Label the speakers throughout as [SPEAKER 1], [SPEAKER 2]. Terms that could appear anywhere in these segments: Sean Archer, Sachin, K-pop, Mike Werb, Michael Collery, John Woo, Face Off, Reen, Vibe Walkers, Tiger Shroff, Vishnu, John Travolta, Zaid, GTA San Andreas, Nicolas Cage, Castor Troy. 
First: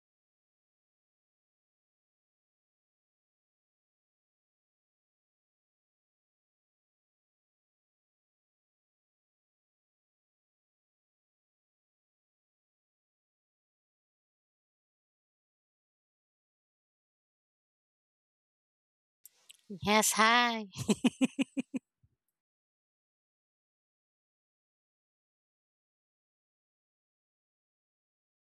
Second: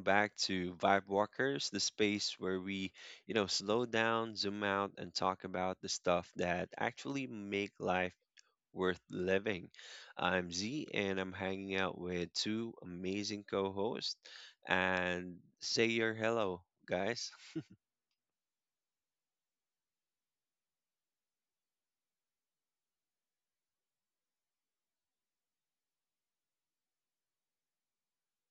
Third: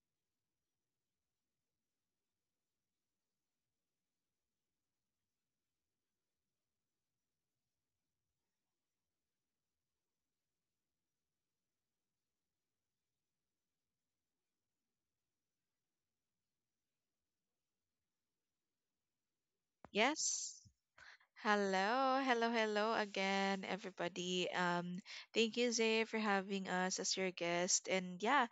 [SPEAKER 1] back to Vibe Walkers, the space where we, slow down, zoom out, and talk about the stuff that actually make life worth living. I'm Z, and I'm hanging out with two amazing co-hosts. And say your hello, guys.
[SPEAKER 2] Yes,
[SPEAKER 3] Yes.
[SPEAKER 2] hi.
[SPEAKER 3] Hello, hello, hello again, everybody. Thank you, Zay, for having us as your guest. And yeah,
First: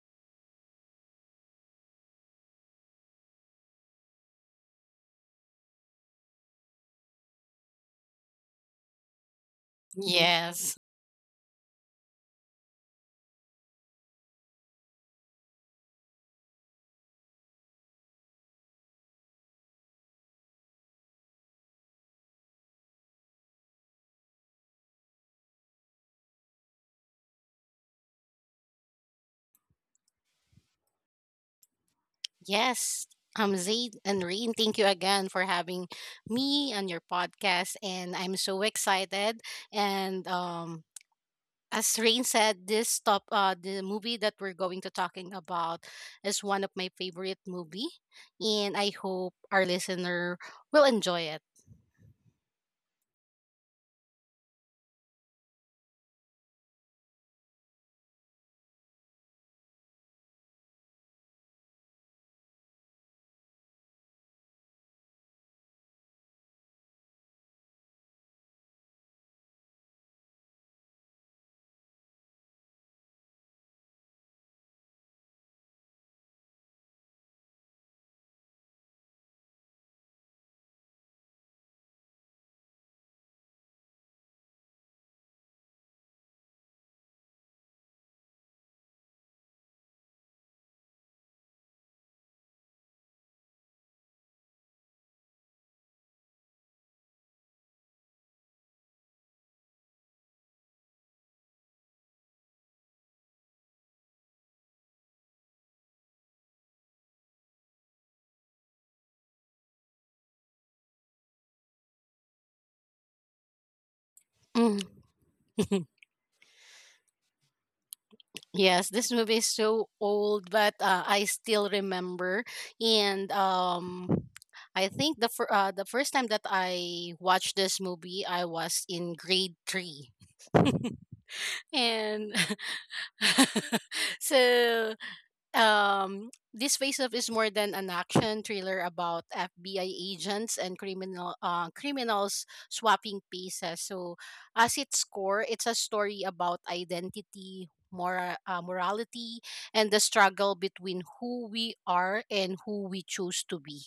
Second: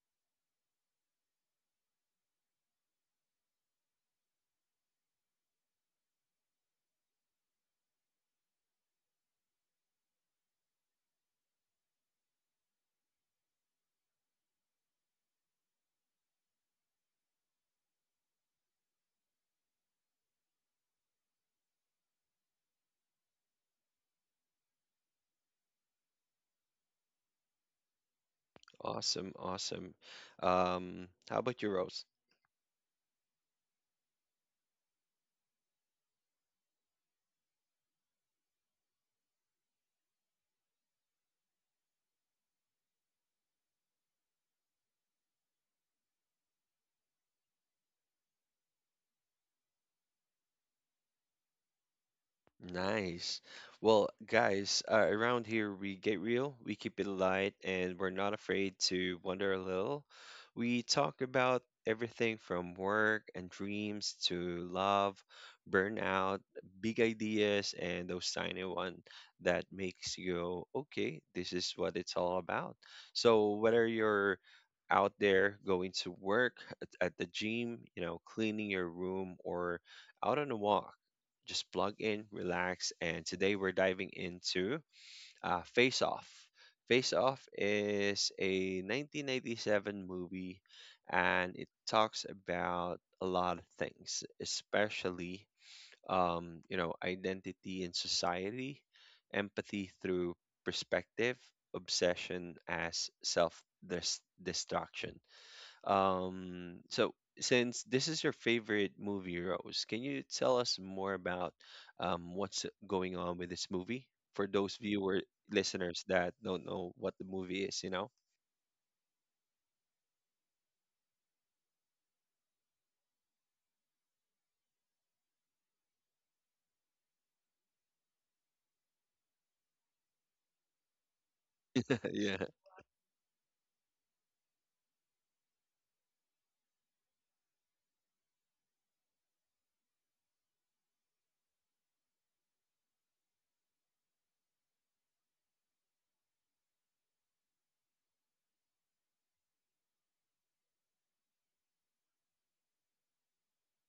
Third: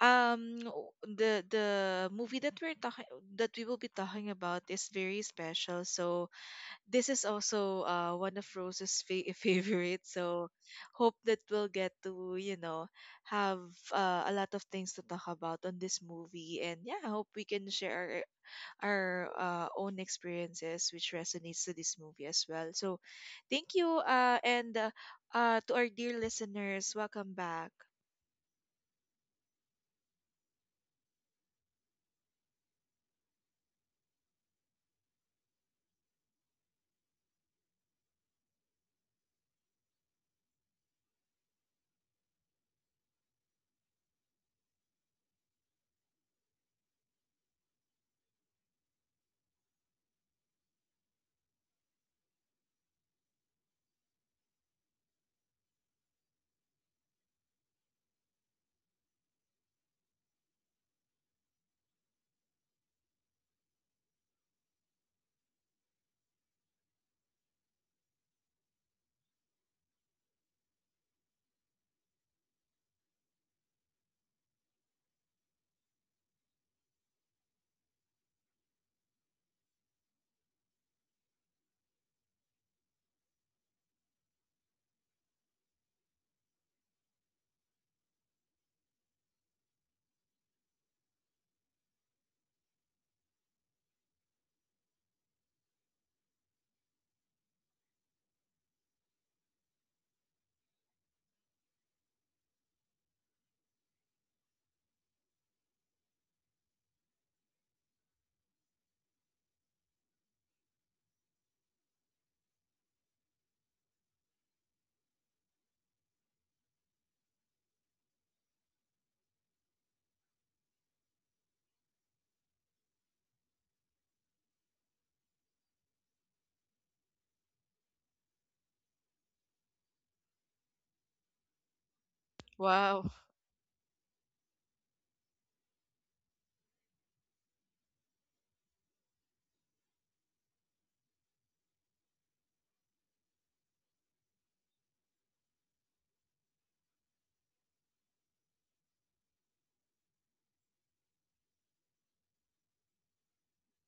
[SPEAKER 3] the movie that we will be talking about is very special. So this is also one of Rose's favorite. So
[SPEAKER 2] Yes.
[SPEAKER 3] hope that we'll get to have a lot of things to talk about on this movie. And yeah, I hope we can share our own experiences, which resonates to this movie as well. So, thank you, and to our dear listeners, welcome back.
[SPEAKER 1] Awesome, awesome. How about you, Rose?
[SPEAKER 2] Yes. I'm Zaid and Reen. Thank you again for having me on your podcast. And I'm so excited. And as Rain said, this top the movie that we're going to talking about is one of my favorite movie. And I hope our listener will enjoy it.
[SPEAKER 1] Nice. Well, guys, around here we get real, we keep it light, and we're not afraid to wander a little. We talk about everything from work and dreams to love, burnout, big ideas, and those tiny one that makes you go, okay, this is what it's all about. So whether you're out there going to work at the gym, cleaning your room or out on a walk just plug in, relax, and today we're diving into Face Off. Face Off is a 1997 movie and it talks about a lot of things, especially identity in society, empathy through perspective, obsession as destruction. So since this is your favorite movie, Rose, can you tell us more about what's going on with this movie for those
[SPEAKER 2] Mm.
[SPEAKER 1] viewer listeners that don't know what the movie is,
[SPEAKER 2] Yes, this movie is so old, but I still remember. And I think the first time that I watched this movie, I was in grade three, and
[SPEAKER 1] Yeah.
[SPEAKER 3] Wow.
[SPEAKER 2] so this face off is more than an action thriller about FBI agents and criminals swapping pieces. So, as its core, it's a story about identity, morality, and the struggle between who we are and who we choose to be.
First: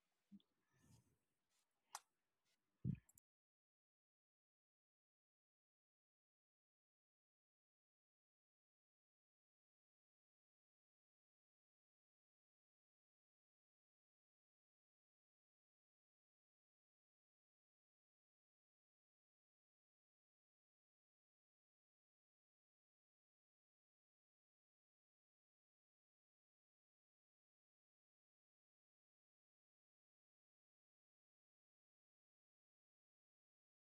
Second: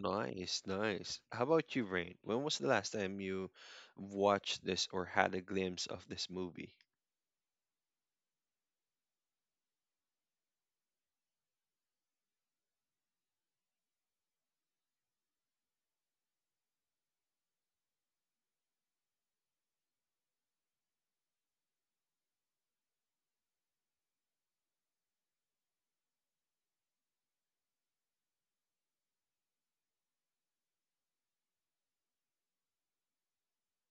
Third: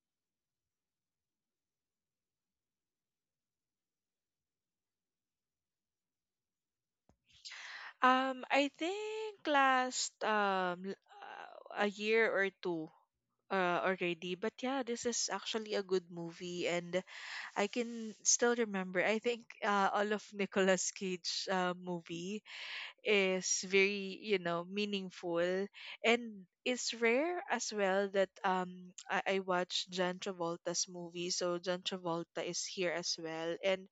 [SPEAKER 1] Nice, nice. How about you, Rain? When was the last time you watched this or had a glimpse of this movie?
[SPEAKER 3] I think last a year or two already. But yeah, this is actually a good movie, and I can still remember. I think all of Nicolas Cage movie is very meaningful, and it's rare as well that I watch John Travolta's movie. So John Travolta is here as well, and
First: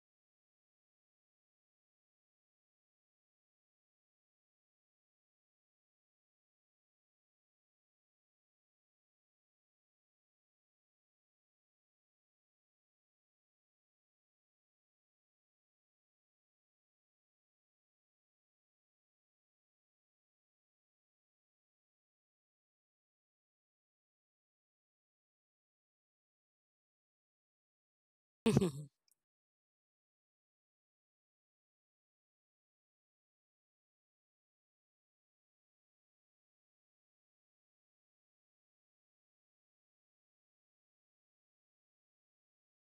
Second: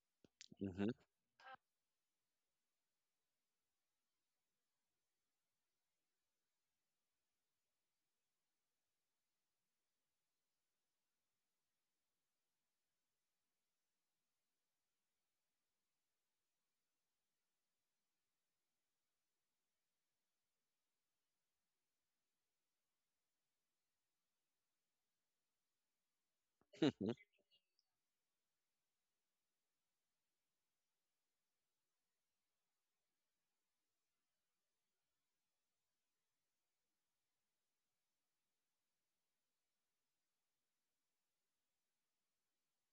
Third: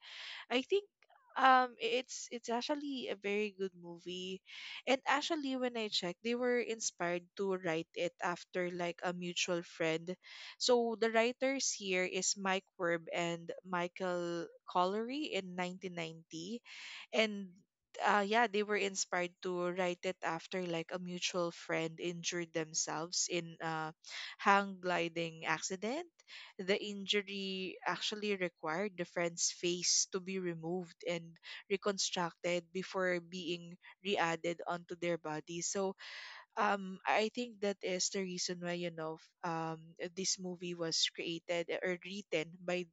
[SPEAKER 3] I think
[SPEAKER 1] Mm-hmm.
[SPEAKER 3] it's actually a very good movie. And actually, when I checked, they were inspired to write it after like a mutual friend. So the writers here is Mike Werb and Michael Collery in 1990, and yeah, they were inspired to write it after like a mutual friend injured themselves in a hang gliding accident. The injury actually required the friend's face to be removed and reconstructed before being re-added onto their body. So I think that is the reason why this movie was created or written by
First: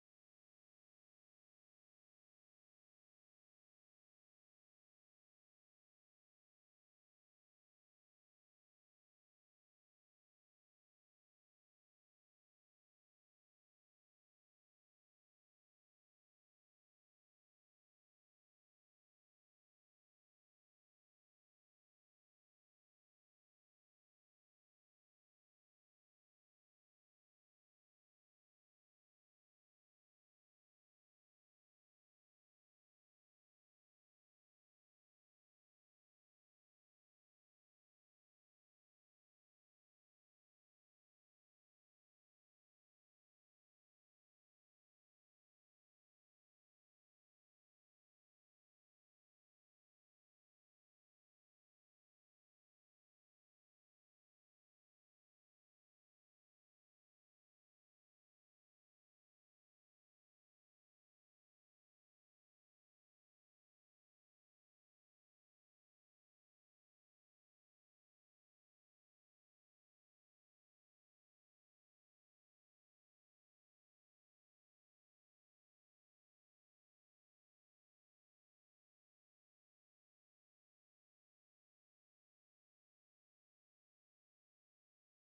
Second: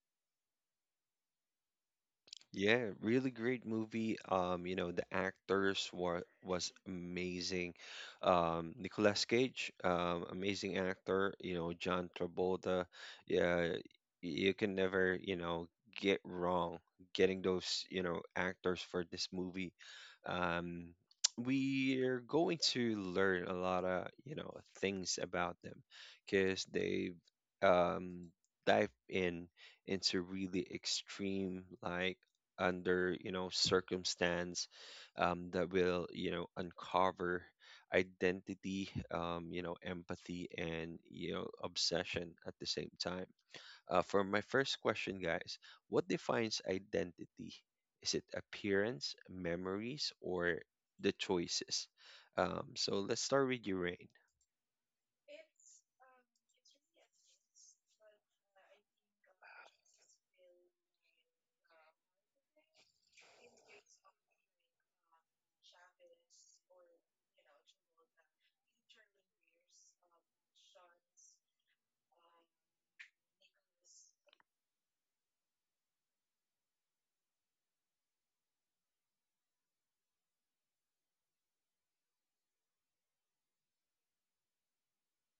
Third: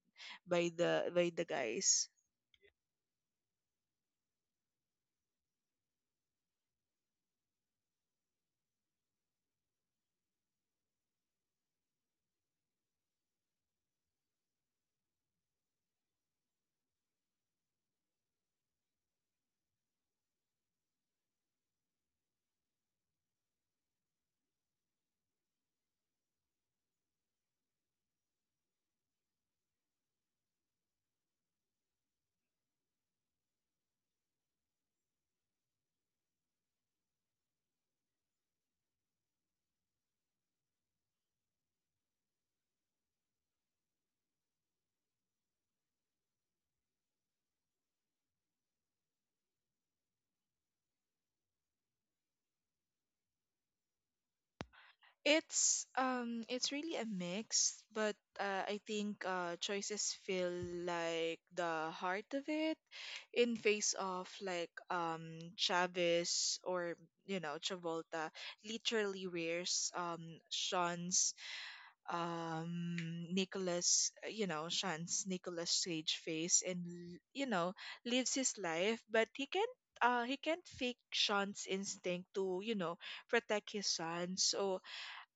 [SPEAKER 3] by the guys.
[SPEAKER 1] Yeah, really great movie. You know, the actors were was amazing. Nicolas Cage, amazing actor. You know, John Travolta. Yeah, you can never, get wrong getting those, actors for this movie. Um, we're going to learn a lot of, things about them because they um dive in into really extreme like under circumstance that will uncover identity, empathy, and obsession at the same time. For my first question, guys, what defines identity? Is it appearance, memories, or the choices? Um, so let's start with you, Rain.
[SPEAKER 3] It's really a mix, but I think choices feel like the heart of it. In face of, like, Chavez, or, Travolta literally wears um Sean's Nicholas Cage face and, lives his life, but he can't fake Sean's instinct to, protect his son. So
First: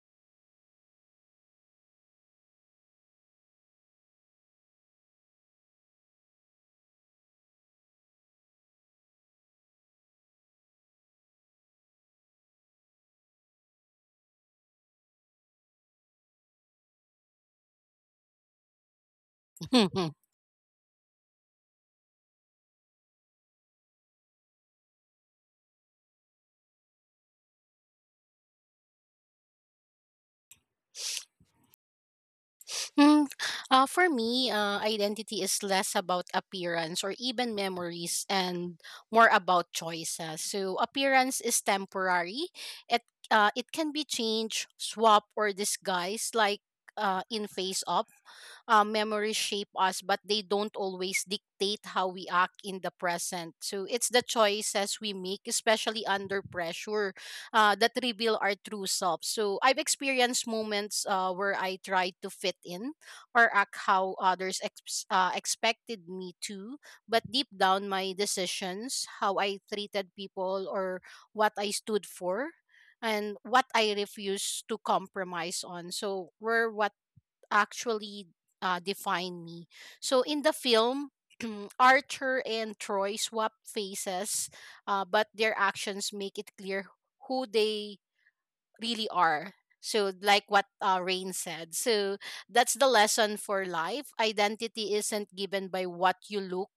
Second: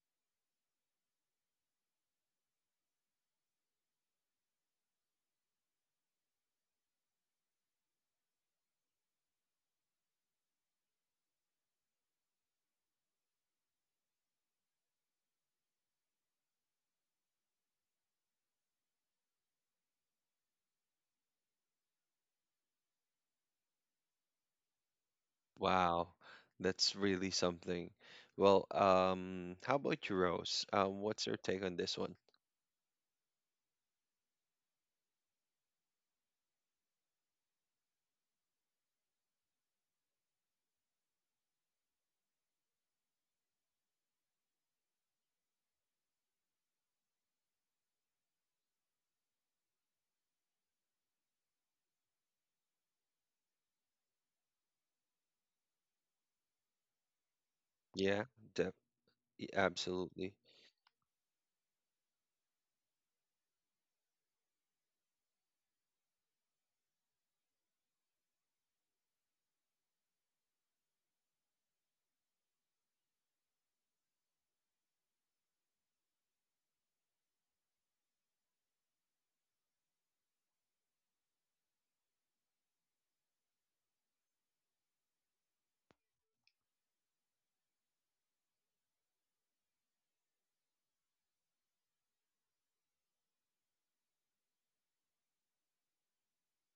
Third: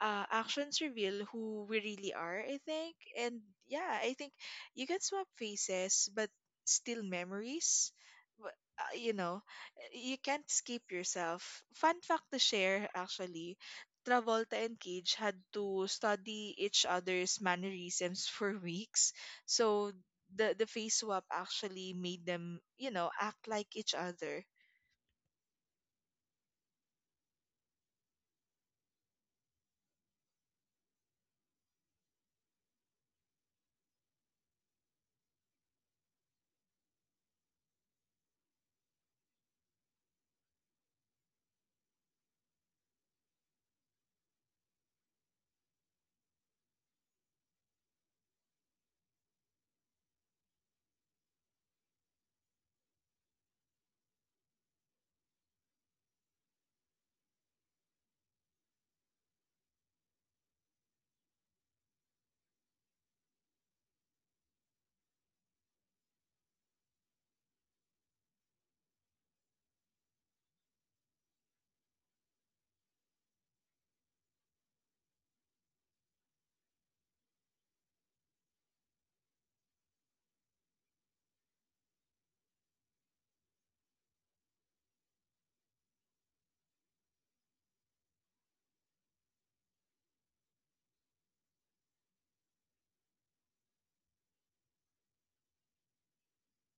[SPEAKER 3] actions reveal who we really are, I think. And yeah, I think you can swap faces, but still memories. But, you can't escape yourself. Fun fact to share, actually. Travolta and Cage had to study each other's mannerisms for weeks. So the face swap actually made them, you know, act like each other.
[SPEAKER 1] Wow, that's really something. Well, how about you, Rose? Um, what's your take on this one?
[SPEAKER 2] Mm, for me, identity is less about appearance or even memories and more about choices. So, appearance is temporary. It it can be changed, swap, or disguised, like in Face Off. Memories shape us, but they don't always dictate how we act in the present. So it's the choices we make, especially under pressure, that
[SPEAKER 1] Yeah,
[SPEAKER 2] reveal our
[SPEAKER 1] def—
[SPEAKER 2] true self.
[SPEAKER 1] Y-
[SPEAKER 2] So I've
[SPEAKER 1] Absolutely.
[SPEAKER 2] experienced moments where I tried to fit in or act how others expected me to, but deep down, my decisions, how I treated people, or what I stood for, and what I refused to compromise on. So, were what actually define me. So in the film, Archer and Troy swap faces, but their actions make it clear who they really are. So, like what Rain said, so that's the lesson for life. Identity isn't given by what you look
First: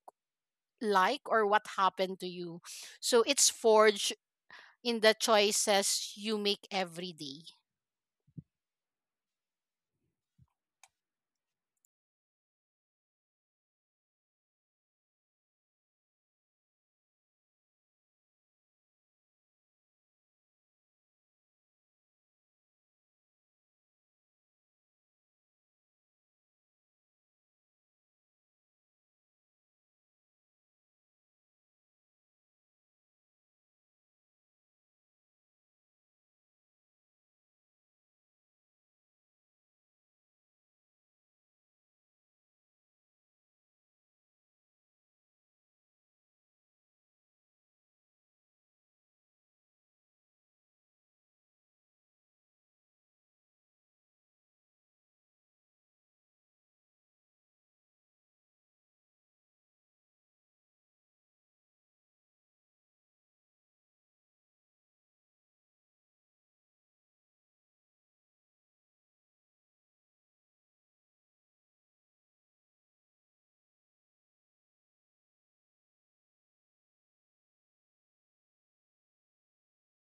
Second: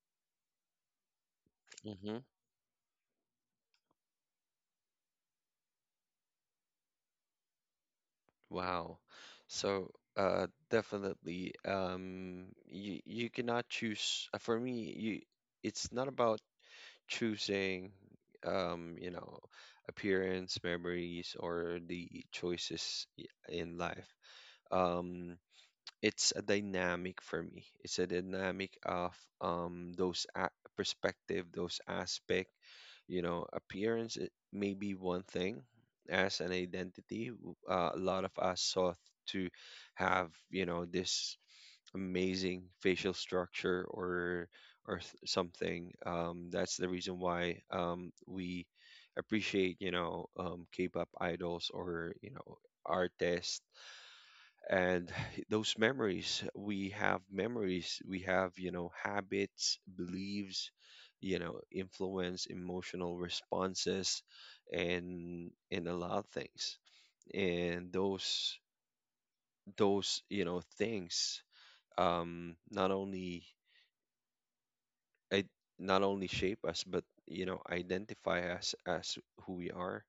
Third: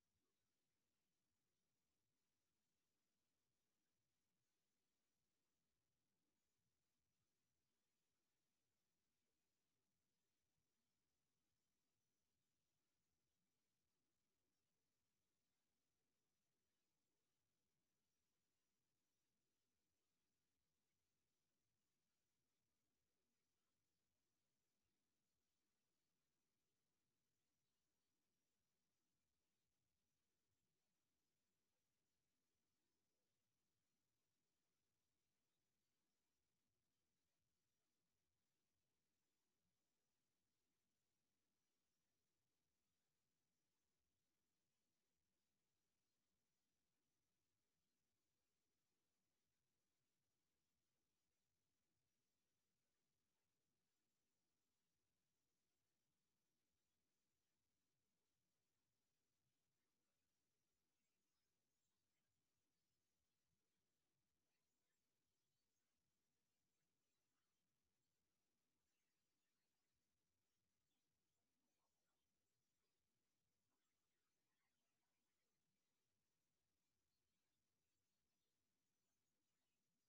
[SPEAKER 2] like or what
[SPEAKER 1] Hmm.
[SPEAKER 2] happened to you. So, it's forged in the choices you make every day.
[SPEAKER 1] Wow. So, definitely, you cannot choose. For me, you it's not about choosing, um, you know, appearance, memories, or the in life. Um, it's a dynamic for me. It's a dynamic of perspective, those aspect. You know, appearance it may be one thing as an identity. A lot of us sought to have this amazing facial structure or something. That's the reason why we appreciate K-pop idols or artists and those memories we have memories we have, habits, beliefs, influence emotional responses and a lot of things, and those, things um not only it not only shape us but identify us as who we are.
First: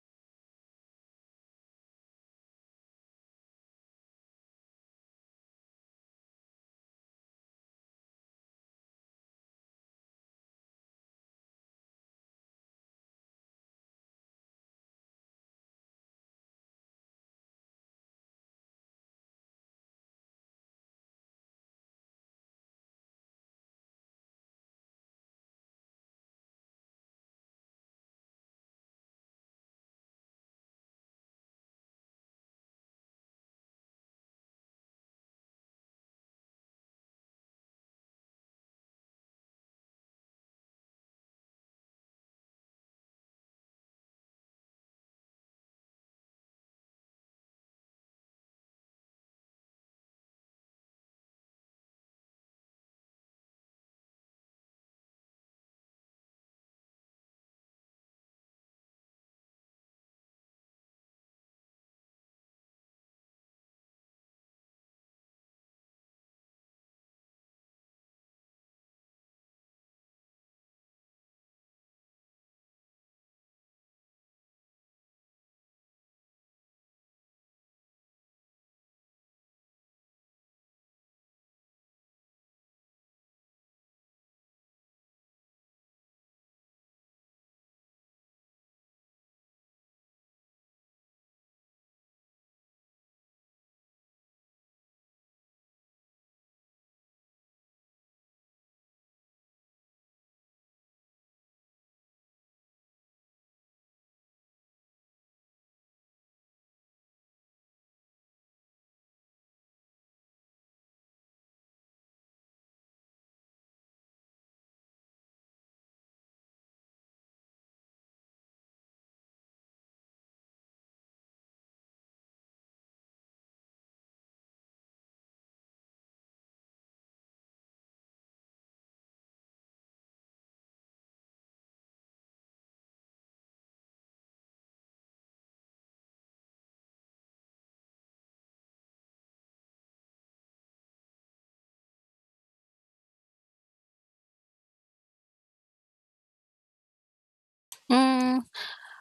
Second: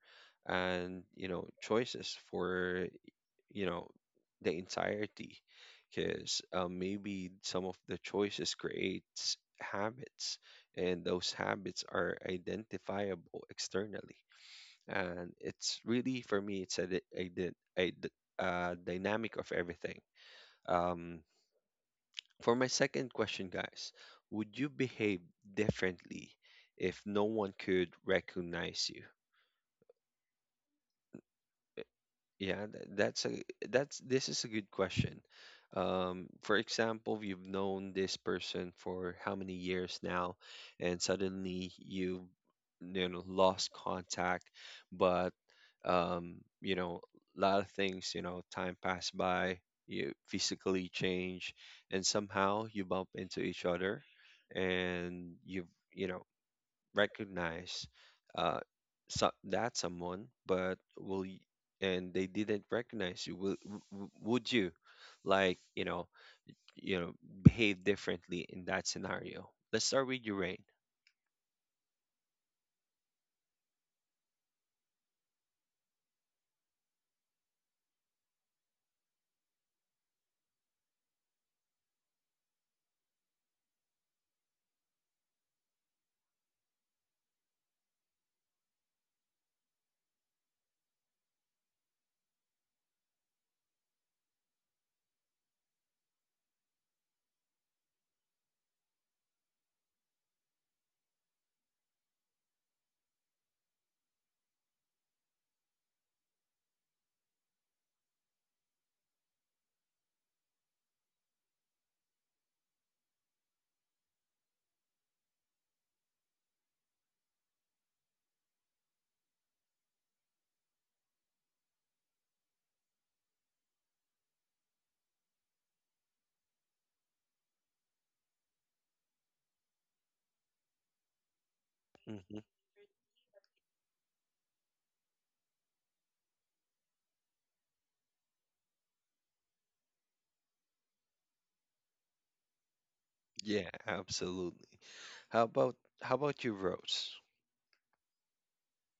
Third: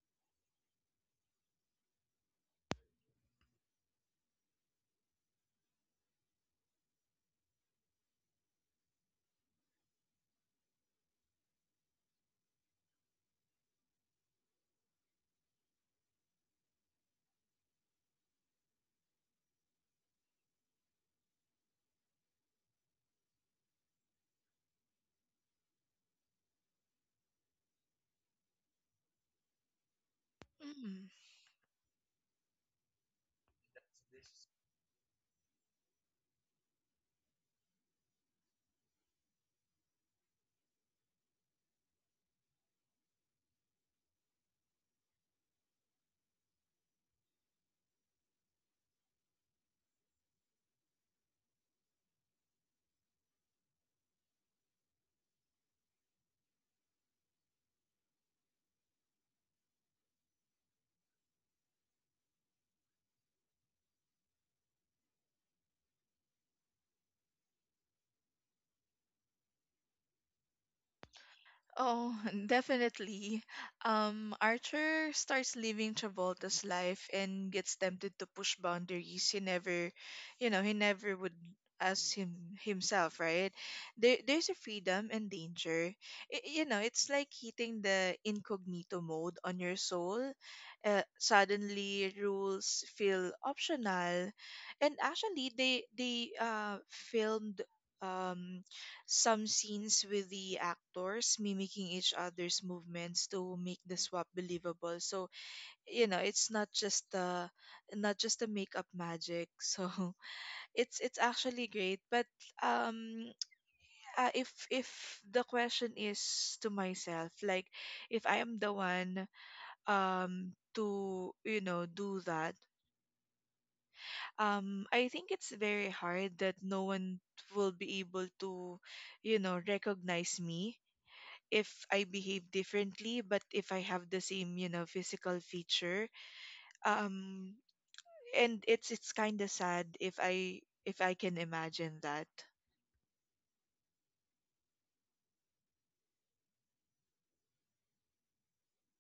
[SPEAKER 1] And choices for, you know the entirety because, maybe some of the choices creates habits and those habits are identifiable externally. And it's really for me it's a, di- a, di- a, d- a dynamic of everything. Um, for my second question, guys, would you behave differently if no one could recognize you?
[SPEAKER 3] Mm.
[SPEAKER 1] Yeah, that's a that's this is a good question. For example, you've known this person for how many years now, and suddenly you you know lost contact, but um, you know a lot of things, time passed by, you physically change, and somehow you bump into each other, and you have recognize, uh, so, that someone, but and they didn't recognize you, would you, like you know, you know, behave differently in that scenario? Let's start with you, Rain.
[SPEAKER 3] Oh, definitely. Archer starts living Travolta's life and gets tempted to push boundaries he never would as him himself, right? There's a freedom and danger. It's like hitting the incognito mode on your soul. Suddenly, rules feel optional, and actually, they filmed Um, some scenes with the actors mimicking each other's movements to make the swap believable. So, it's not just the makeup magic. So, it's actually great. But um if the question is to myself, like if I am the one to, do that, I think it's very hard that no one will be able to, recognize me if I
[SPEAKER 1] Hmm.
[SPEAKER 3] behave differently, but if I have the same, physical feature. Um, and it's kind of sad if I, can imagine that.
[SPEAKER 1] Yeah, absolutely. How about how about you, Rose?
[SPEAKER 2] Mm.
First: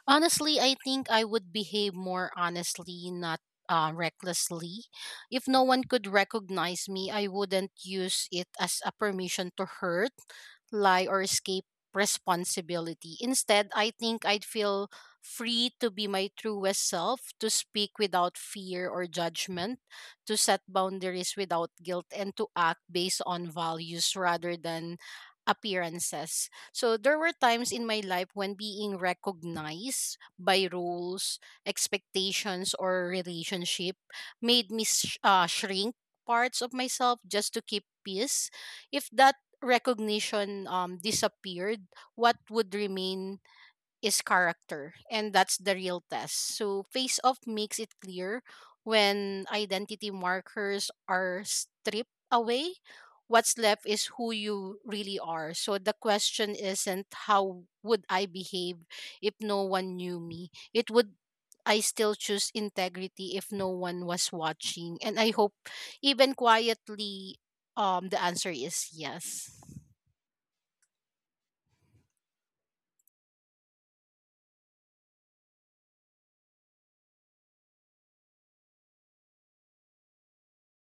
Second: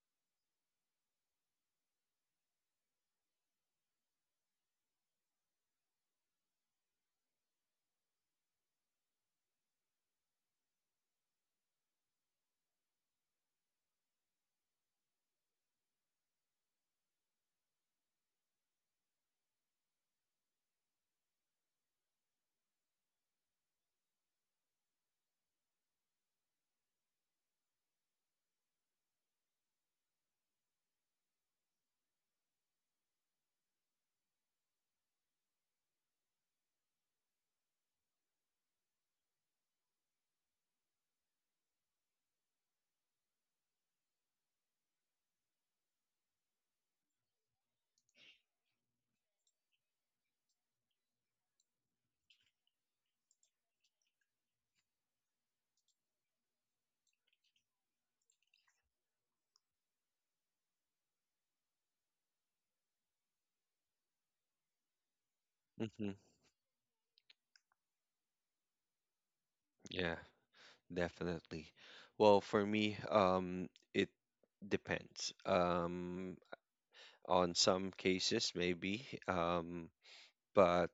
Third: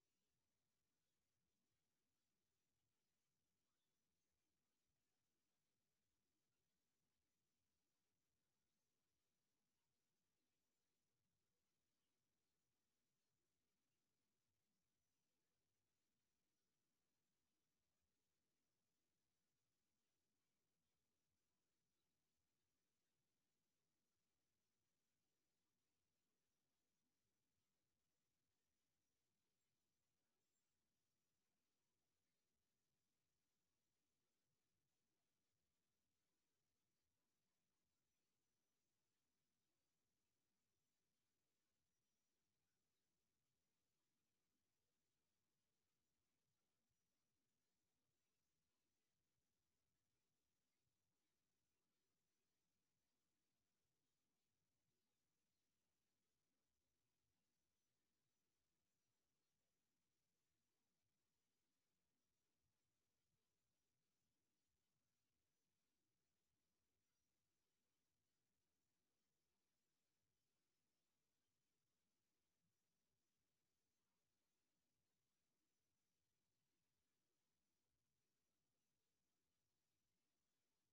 [SPEAKER 2] Honestly, I think I would behave more honestly, not recklessly. If no one could recognize me, I wouldn't use it as a permission to hurt, lie, or escape responsibility. Instead, I think I'd feel free to be my truest self, to speak without fear or judgment, to set boundaries without guilt, and to act based on values rather than appearances. So there were times in my life when being recognized by rules, expectations, or relationship made me shrink parts of myself just to keep peace. If that recognition disappeared, what would remain is character, and that's the real test. So, Face Off makes it clear when identity markers are stripped away, what's left is who you really are. So, the question isn't how would I behave if no one knew me? It would I still choose integrity if no one was watching. And I hope
[SPEAKER 1] Hmm.
[SPEAKER 2] even quietly, the answer is yes.
[SPEAKER 1] Yeah, definitely. Well, for me, it depends. On some cases, maybe. But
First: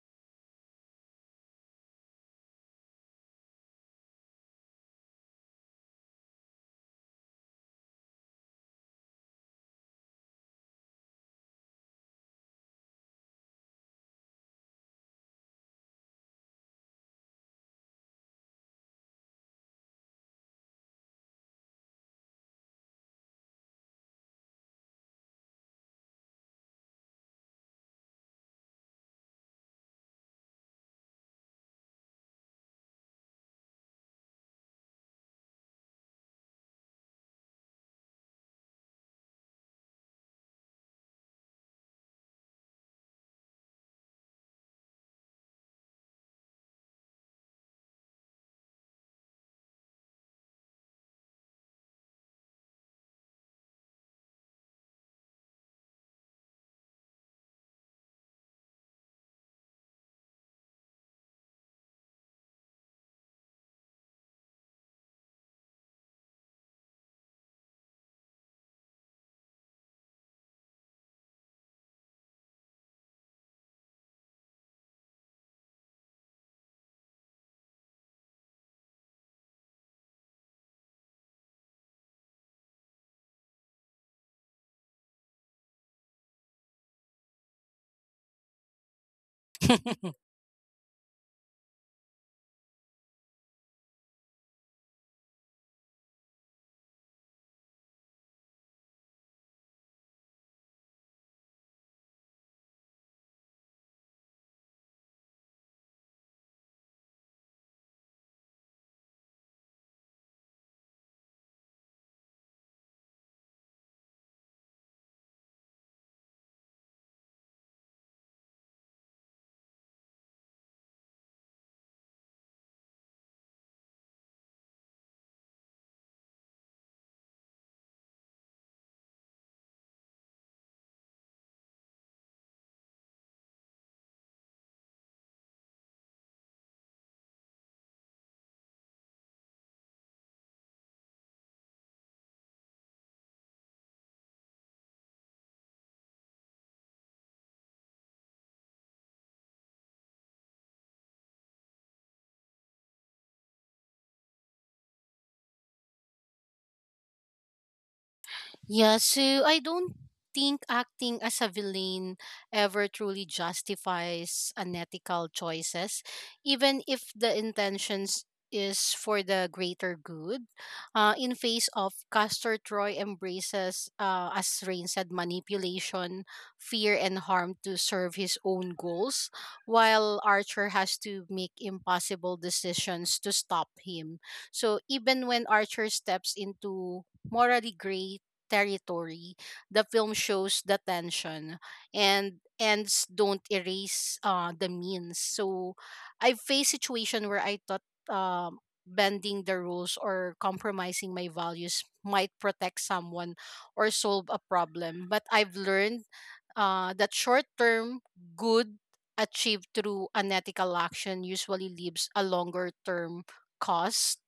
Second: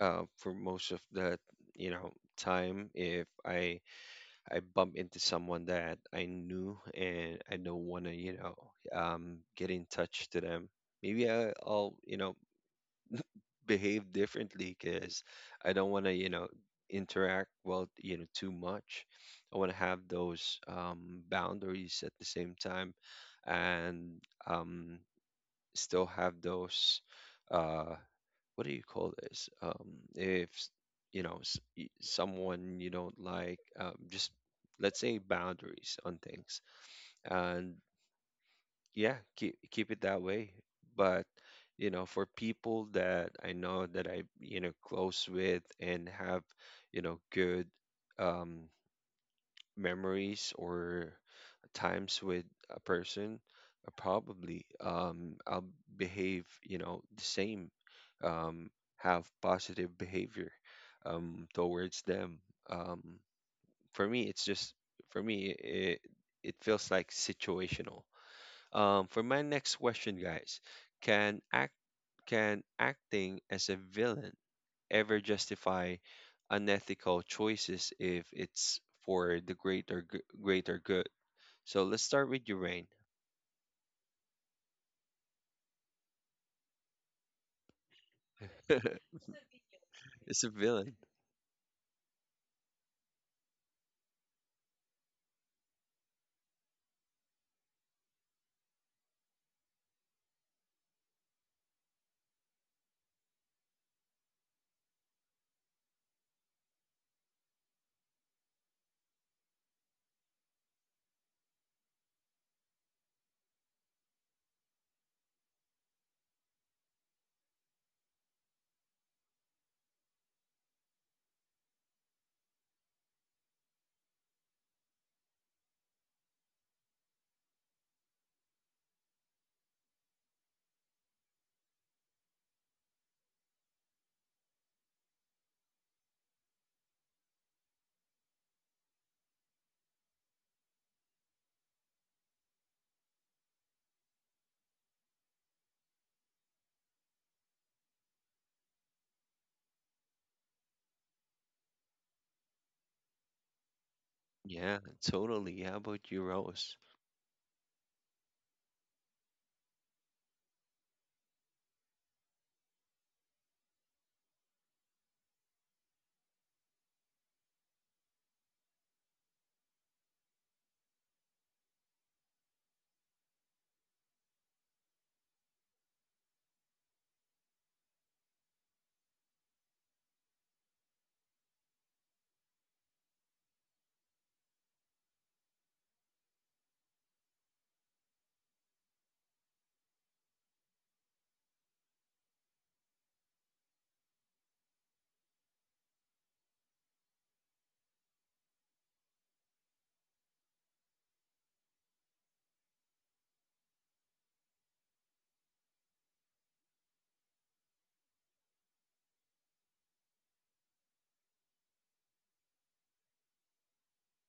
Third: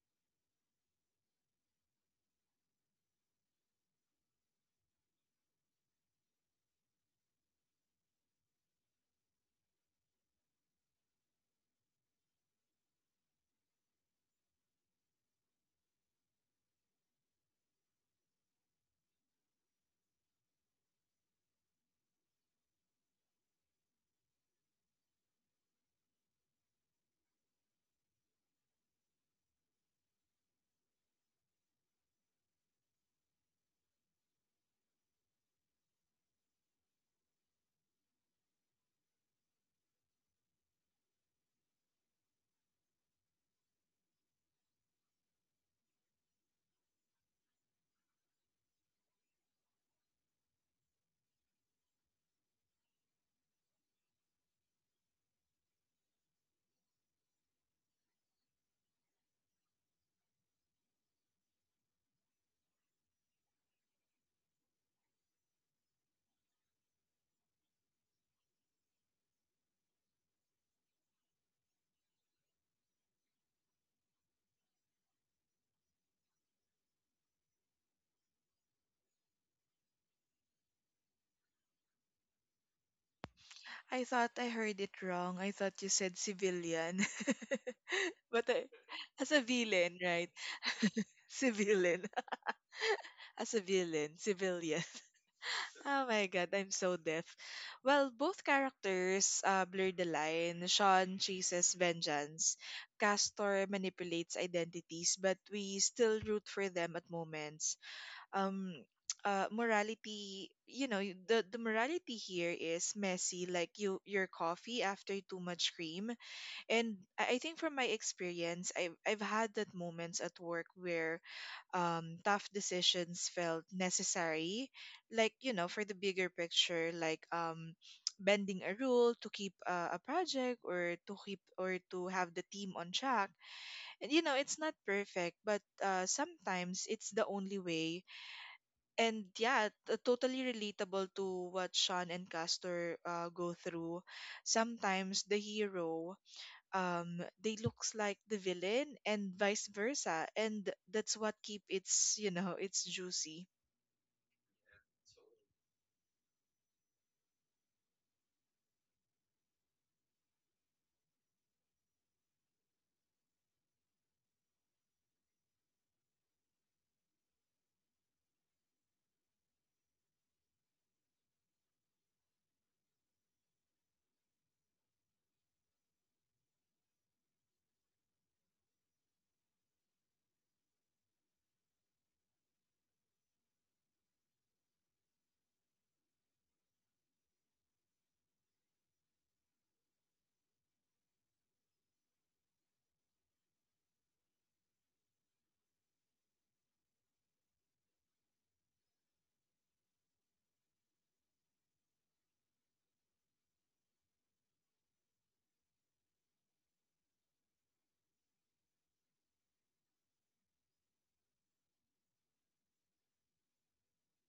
[SPEAKER 1] for most of the, you know time if I I bump into someone that I knew and I don't want to, get in touch to them. Maybe I'll, behave differently because I don't want to, interact well, too much. I want to have those, boundaries at the same time, and um, still have those. uh what do you call this? If s- you know s- y- Someone you don't like, just let's say boundaries on things, and yeah, keep it that way. But, for people that I know that I, close with and have, good, um, memories or times with a person, probably, I'll behave, the same, um, have positive behavior, towards them. Um, for me, it's just for me, it feels like situational. For my next question, guys, can act can acting as a villain ever justify unethical choices if it's for the greater good? So let's start with you, Rain.
[SPEAKER 3] I thought I heard it wrong. I thought you said civilian, but as a villain, right?
[SPEAKER 1] It's a villain.
[SPEAKER 3] Civilian, as a villain, civilian. Oh my god, I'm so deaf. Well, both characters blur the line. Sean chases vengeance. Castor manipulates identities, but we still root for them at moments. Um, morality, you know, y- the morality here is messy, like your coffee after too much cream. And I think from my experience, I've had that moments at work where tough decisions felt necessary, like, for the bigger picture, like bending a rule to keep a project or to have the team on track. And, you know, it's not perfect, but sometimes it's the only way. And yeah, totally relatable to what Sean and Castor go through. Sometimes the hero they looks like the villain, and vice versa, and that's what keep its it's juicy.
[SPEAKER 1] Yeah, totally. How about you, Rose?
[SPEAKER 2] Yeah, so I don't think acting as a villain ever truly justifies unethical choices, even if the intentions is for the greater good. In face of Castor Troy embraces, as Rain said, manipulation, fear, and harm to serve his own goals, while Archer has to make impossible decisions to stop him. So even when Archer steps into morally gray territory, the film shows the tension and ends don't erase the means. So I faced situation where I thought um, bending the rules or compromising my values might protect someone or solve a problem. But I've learned that short term good achieved through unethical action usually leaves a longer term cost,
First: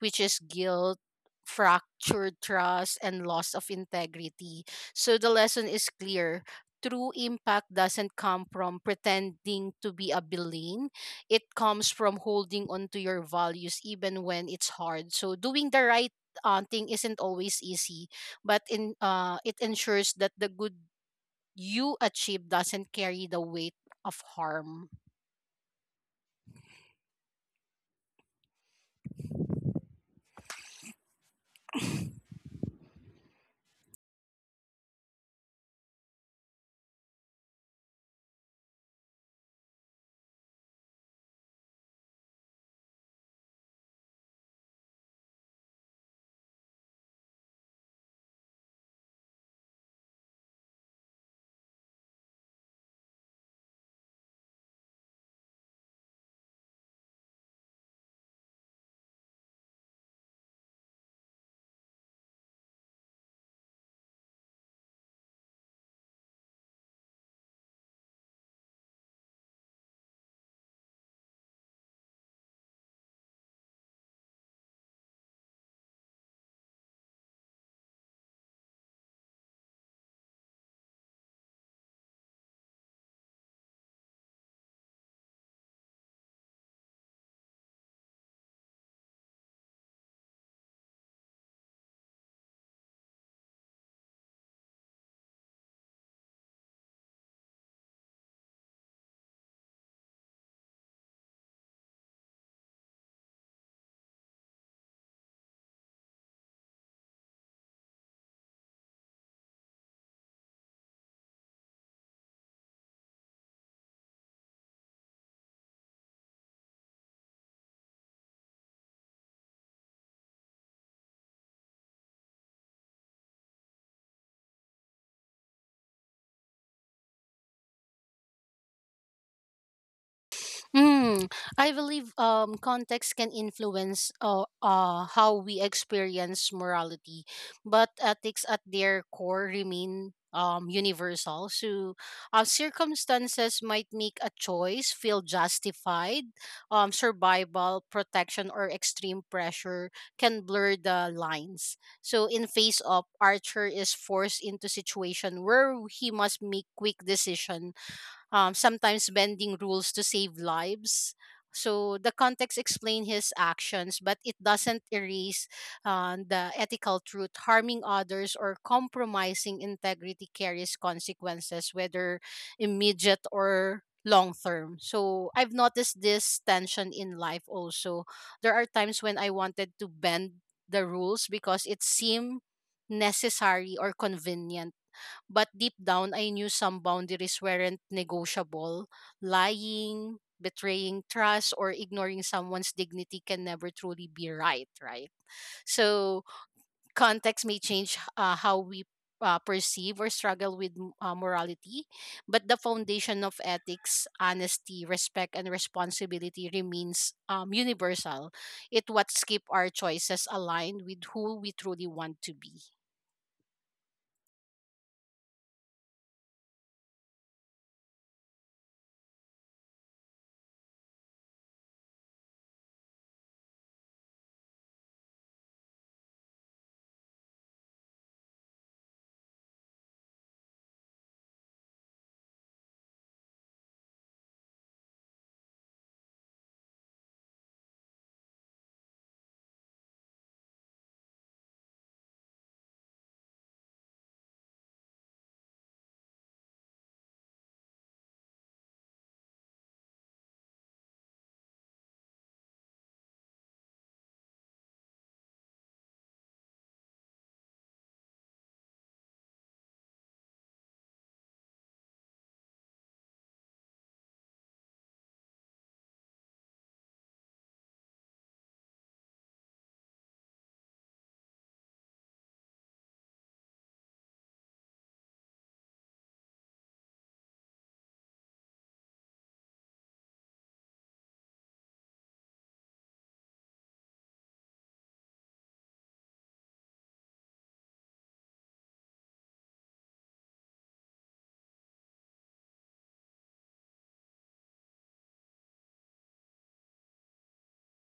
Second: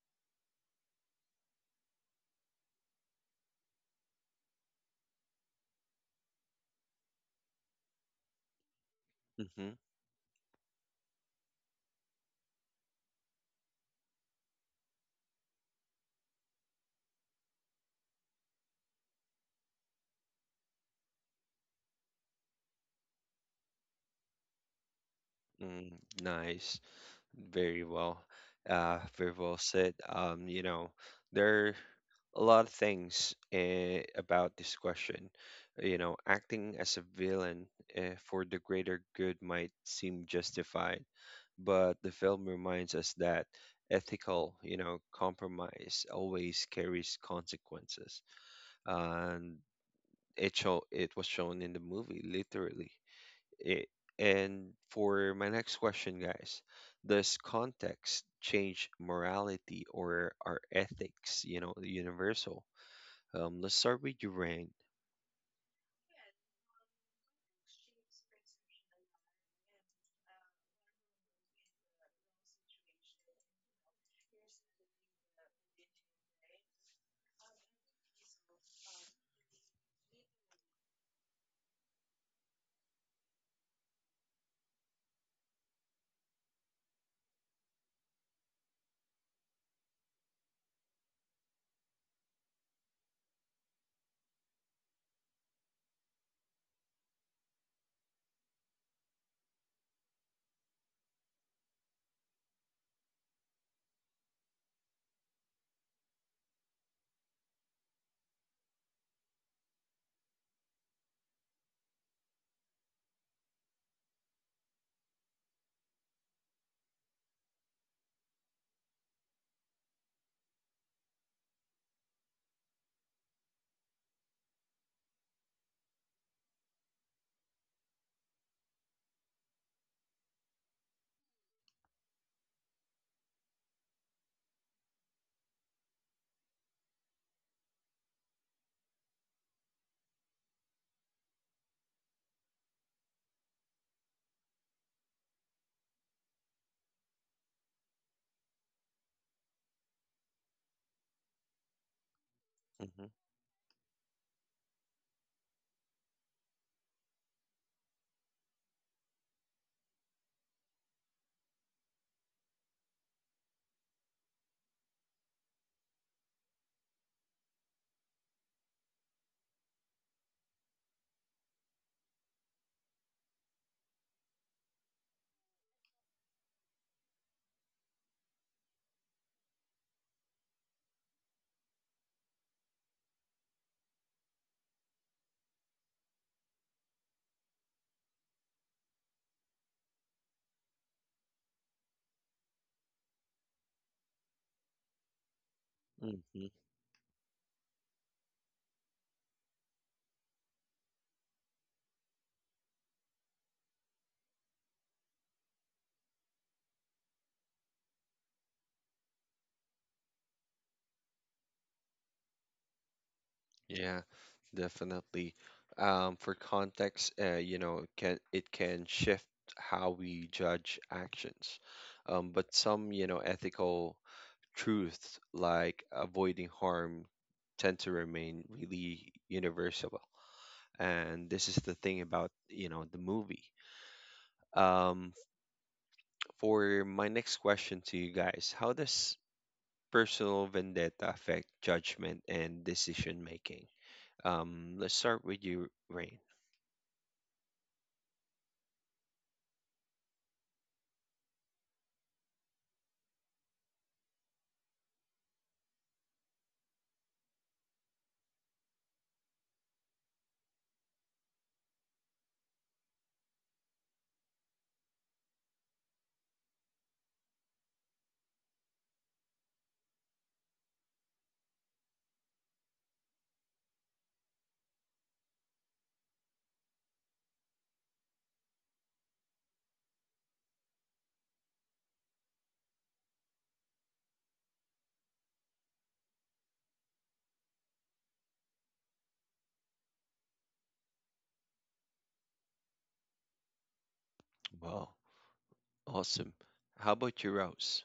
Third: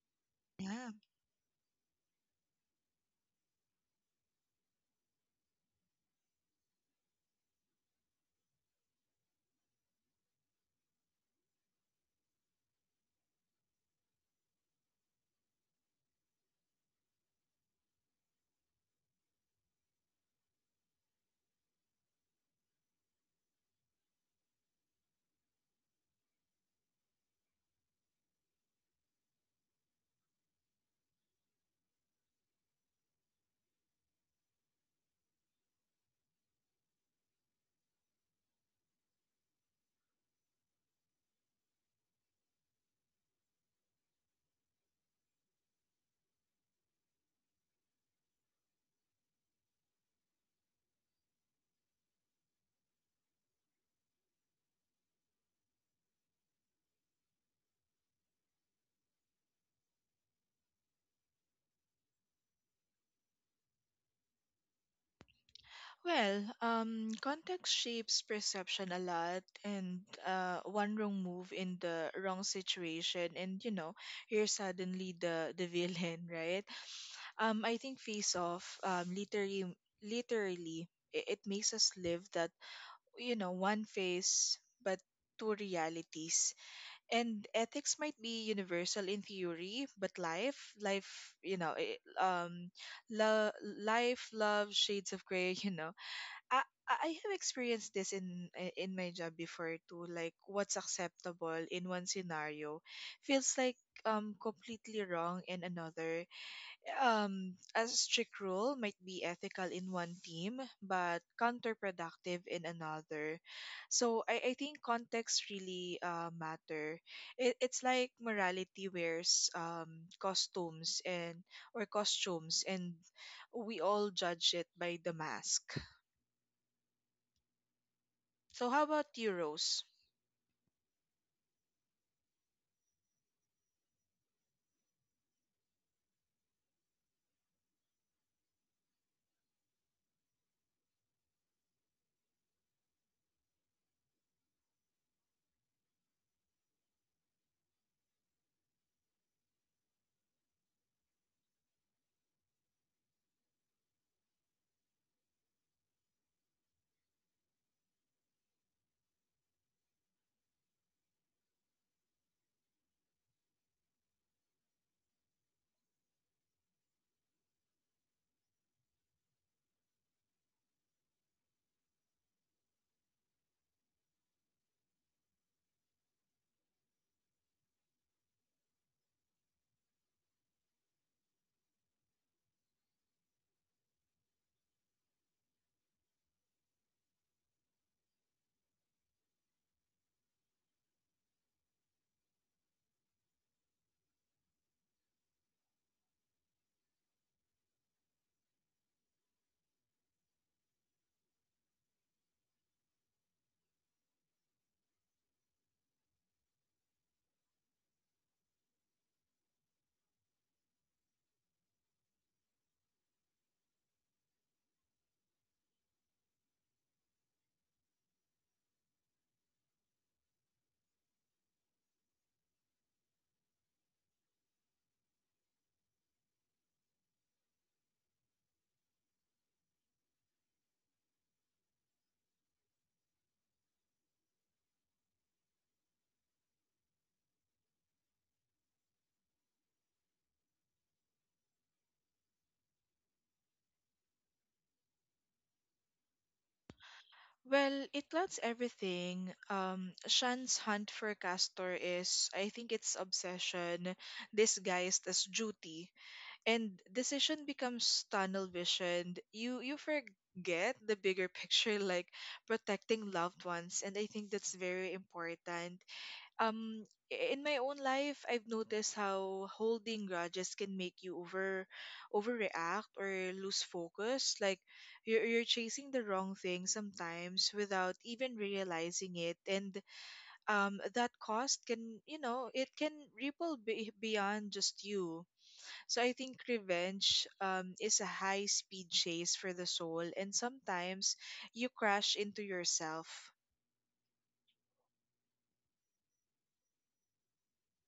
[SPEAKER 2] which is
[SPEAKER 3] Yeah.
[SPEAKER 2] guilt, fractured trust, and loss of integrity. So the lesson is clear. True impact doesn't come from
[SPEAKER 1] Mm-hmm.
[SPEAKER 2] pretending to be a villain. It comes from holding on to your values even when it's hard. So doing the right thing isn't always easy, but in it ensures that the good you achieve doesn't carry the weight of harm.
[SPEAKER 1] Mm, nice. Very well, very well said. You know, there are a lot of things, about this question. You know, acting as a villain, for the greater good might seem justified, but the film reminds us that ethical, compromise always carries consequences, and it was shown in the movie literally. I- and for my next question, guys, does context change morality, or are ethics, universal? Let's start with you, Rain.
[SPEAKER 3] Well, context shapes perception a lot, and one wrong move in the wrong situation, and, you're suddenly the villain, right? I think Face Off, literally it makes us live that, you know, one face but two realities. And ethics might be universal in theory, but life life you know eh, lo- life love shades of gray. You know, i i I have experienced this in my job before too, like what's acceptable in one scenario feels like completely wrong in another. A strict rule might be ethical in one team but counterproductive in another. So I think context really matter. It's like morality wears, costumes and or costumes, and we all judge it by the mask. So how about you, Rose?
[SPEAKER 2] Mm. I believe context can influence how we experience morality, but ethics at their core remain universal. So, circumstances might make a choice feel justified. Survival, protection, or extreme pressure can blur the lines. So, in face of
[SPEAKER 1] Mm-hmm,
[SPEAKER 2] Archer is forced into situation where he must make quick decision, sometimes bending rules to save lives. So the context explains his actions, but it doesn't erase the ethical truth. Harming others or compromising integrity carries consequences, whether immediate or long term. So I've noticed this tension in life also. There are times when I wanted to bend the rules because it seemed necessary or convenient, but deep down, I knew some boundaries weren't negotiable. Lying, betraying trust, or ignoring someone's dignity can never truly be right, right? So,
[SPEAKER 1] mm-hmm.
[SPEAKER 2] context may change how we perceive or struggle with morality, but the foundation of ethics, honesty, respect, and responsibility remains universal. It what keep our choices aligned with who we truly want to be.
[SPEAKER 1] Yeah, definitely. For context, you know, it can shift how we judge actions. But some, ethical truths like avoiding harm tend to remain really universal. And this is the thing about, the movie. Um, for my next question to you guys, how does personal vendetta affect judgment and decision making? Let's start with you, Rain.
[SPEAKER 3] Well, it clouds everything. Shan's hunt for Castor is, I think, it's obsession disguised as duty, and decision becomes tunnel visioned. You forget the bigger picture, like protecting loved ones, and I think that's very important. Um in my own life, I've noticed how holding grudges can make you overreact or lose focus, like you're chasing the wrong thing sometimes without even realizing it, and that cost can, it can ripple beyond just you. So I think revenge is a high speed chase for the soul, and sometimes you crash into yourself.
[SPEAKER 1] Wow, awesome. How about you, Rose?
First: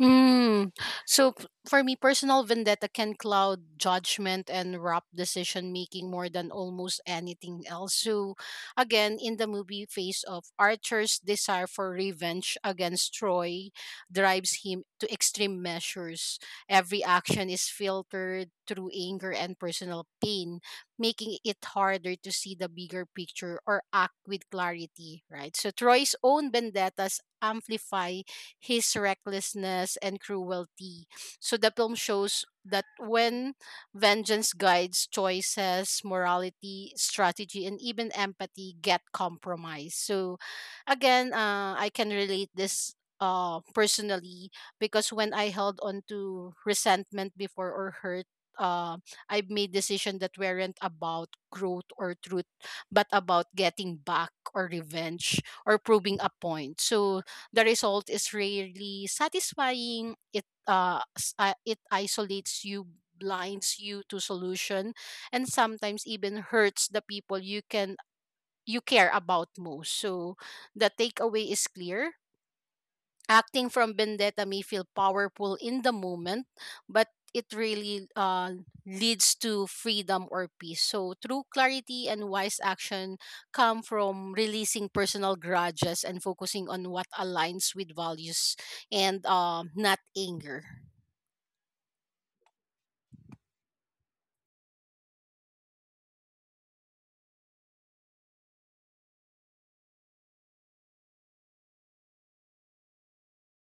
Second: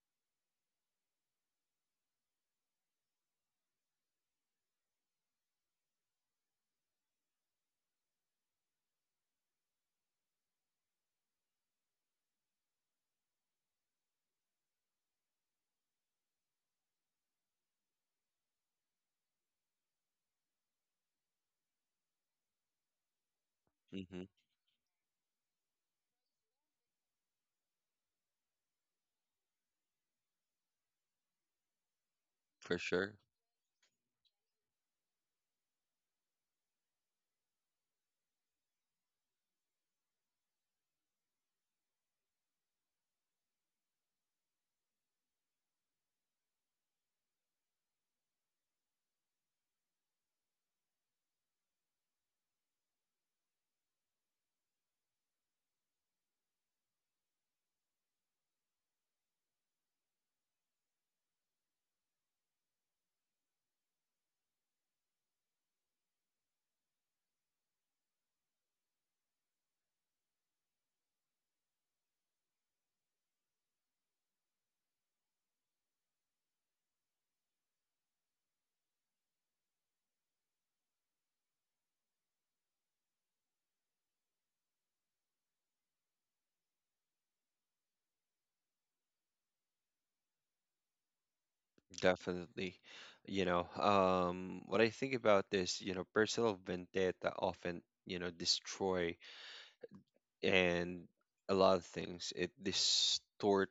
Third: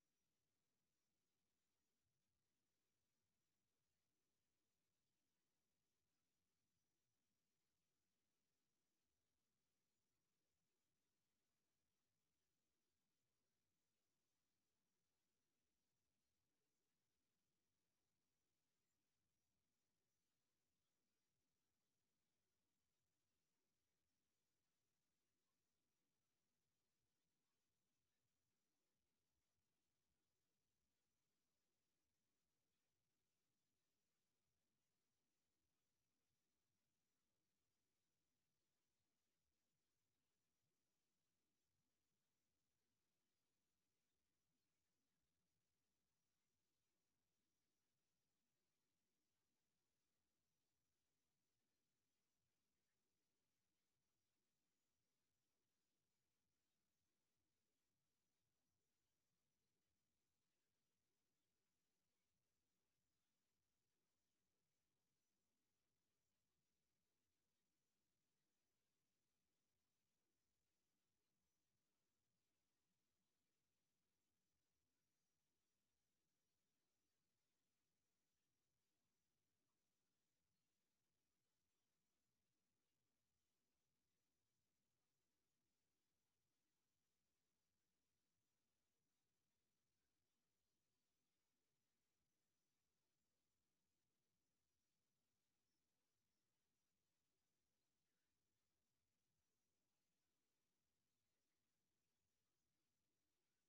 [SPEAKER 2] Mm. So for me, personal vendetta can cloud judgment and rob decision making more than almost anything else. So again, in the movie Face of Archer's desire for revenge against Troy drives him to extreme measures. Every action is filtered through anger and personal pain, making it harder to see the bigger picture or act
[SPEAKER 1] Mm-hmm,
[SPEAKER 2] with clarity, right? So Troy's own vendettas amplify his recklessness and cruelty. So the film shows
[SPEAKER 1] for
[SPEAKER 2] that
[SPEAKER 1] sure.
[SPEAKER 2] when vengeance guides choices, morality, strategy, and even empathy get compromised. So again, I can relate this personally because when I held on to resentment before or hurt, uh, I made decisions that weren't about growth or truth, but about getting back or revenge or proving a point. So the result is rarely satisfying. It isolates you, blinds you to solution, and sometimes even hurts the people you can you care about most. So the takeaway is clear. Acting from vendetta may feel powerful in the moment, but it really leads to freedom or peace. So true clarity and wise action come from releasing personal grudges and focusing on what aligns with values and, not anger.
[SPEAKER 1] Definitely. What I think about this, personal vendetta often, destroy and a lot of things. It distort,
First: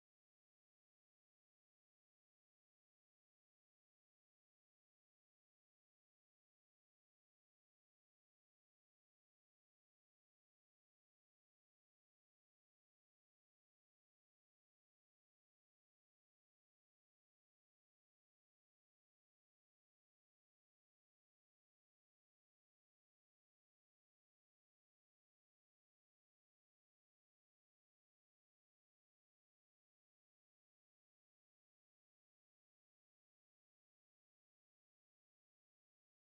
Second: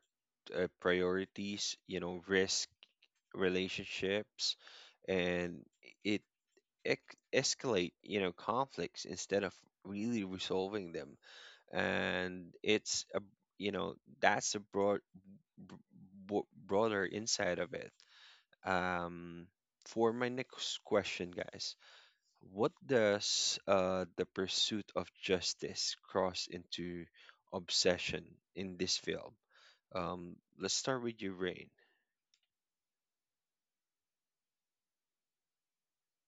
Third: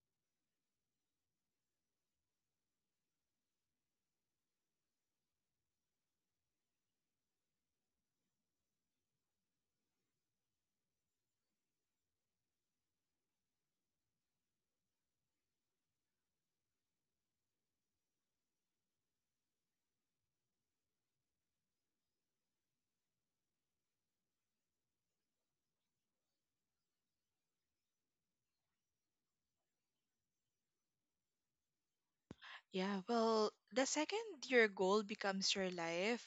[SPEAKER 1] priorities, risk relationships, and it escalate, conflicts instead of really resolving them. And it's a, you know, that's a b- broader insight of it. Um, for my next question, guys. What does the pursuit of justice cross into obsession in this film? Let's start with you, Rain.
[SPEAKER 3] Yeah, well, the second your goal becomes your life,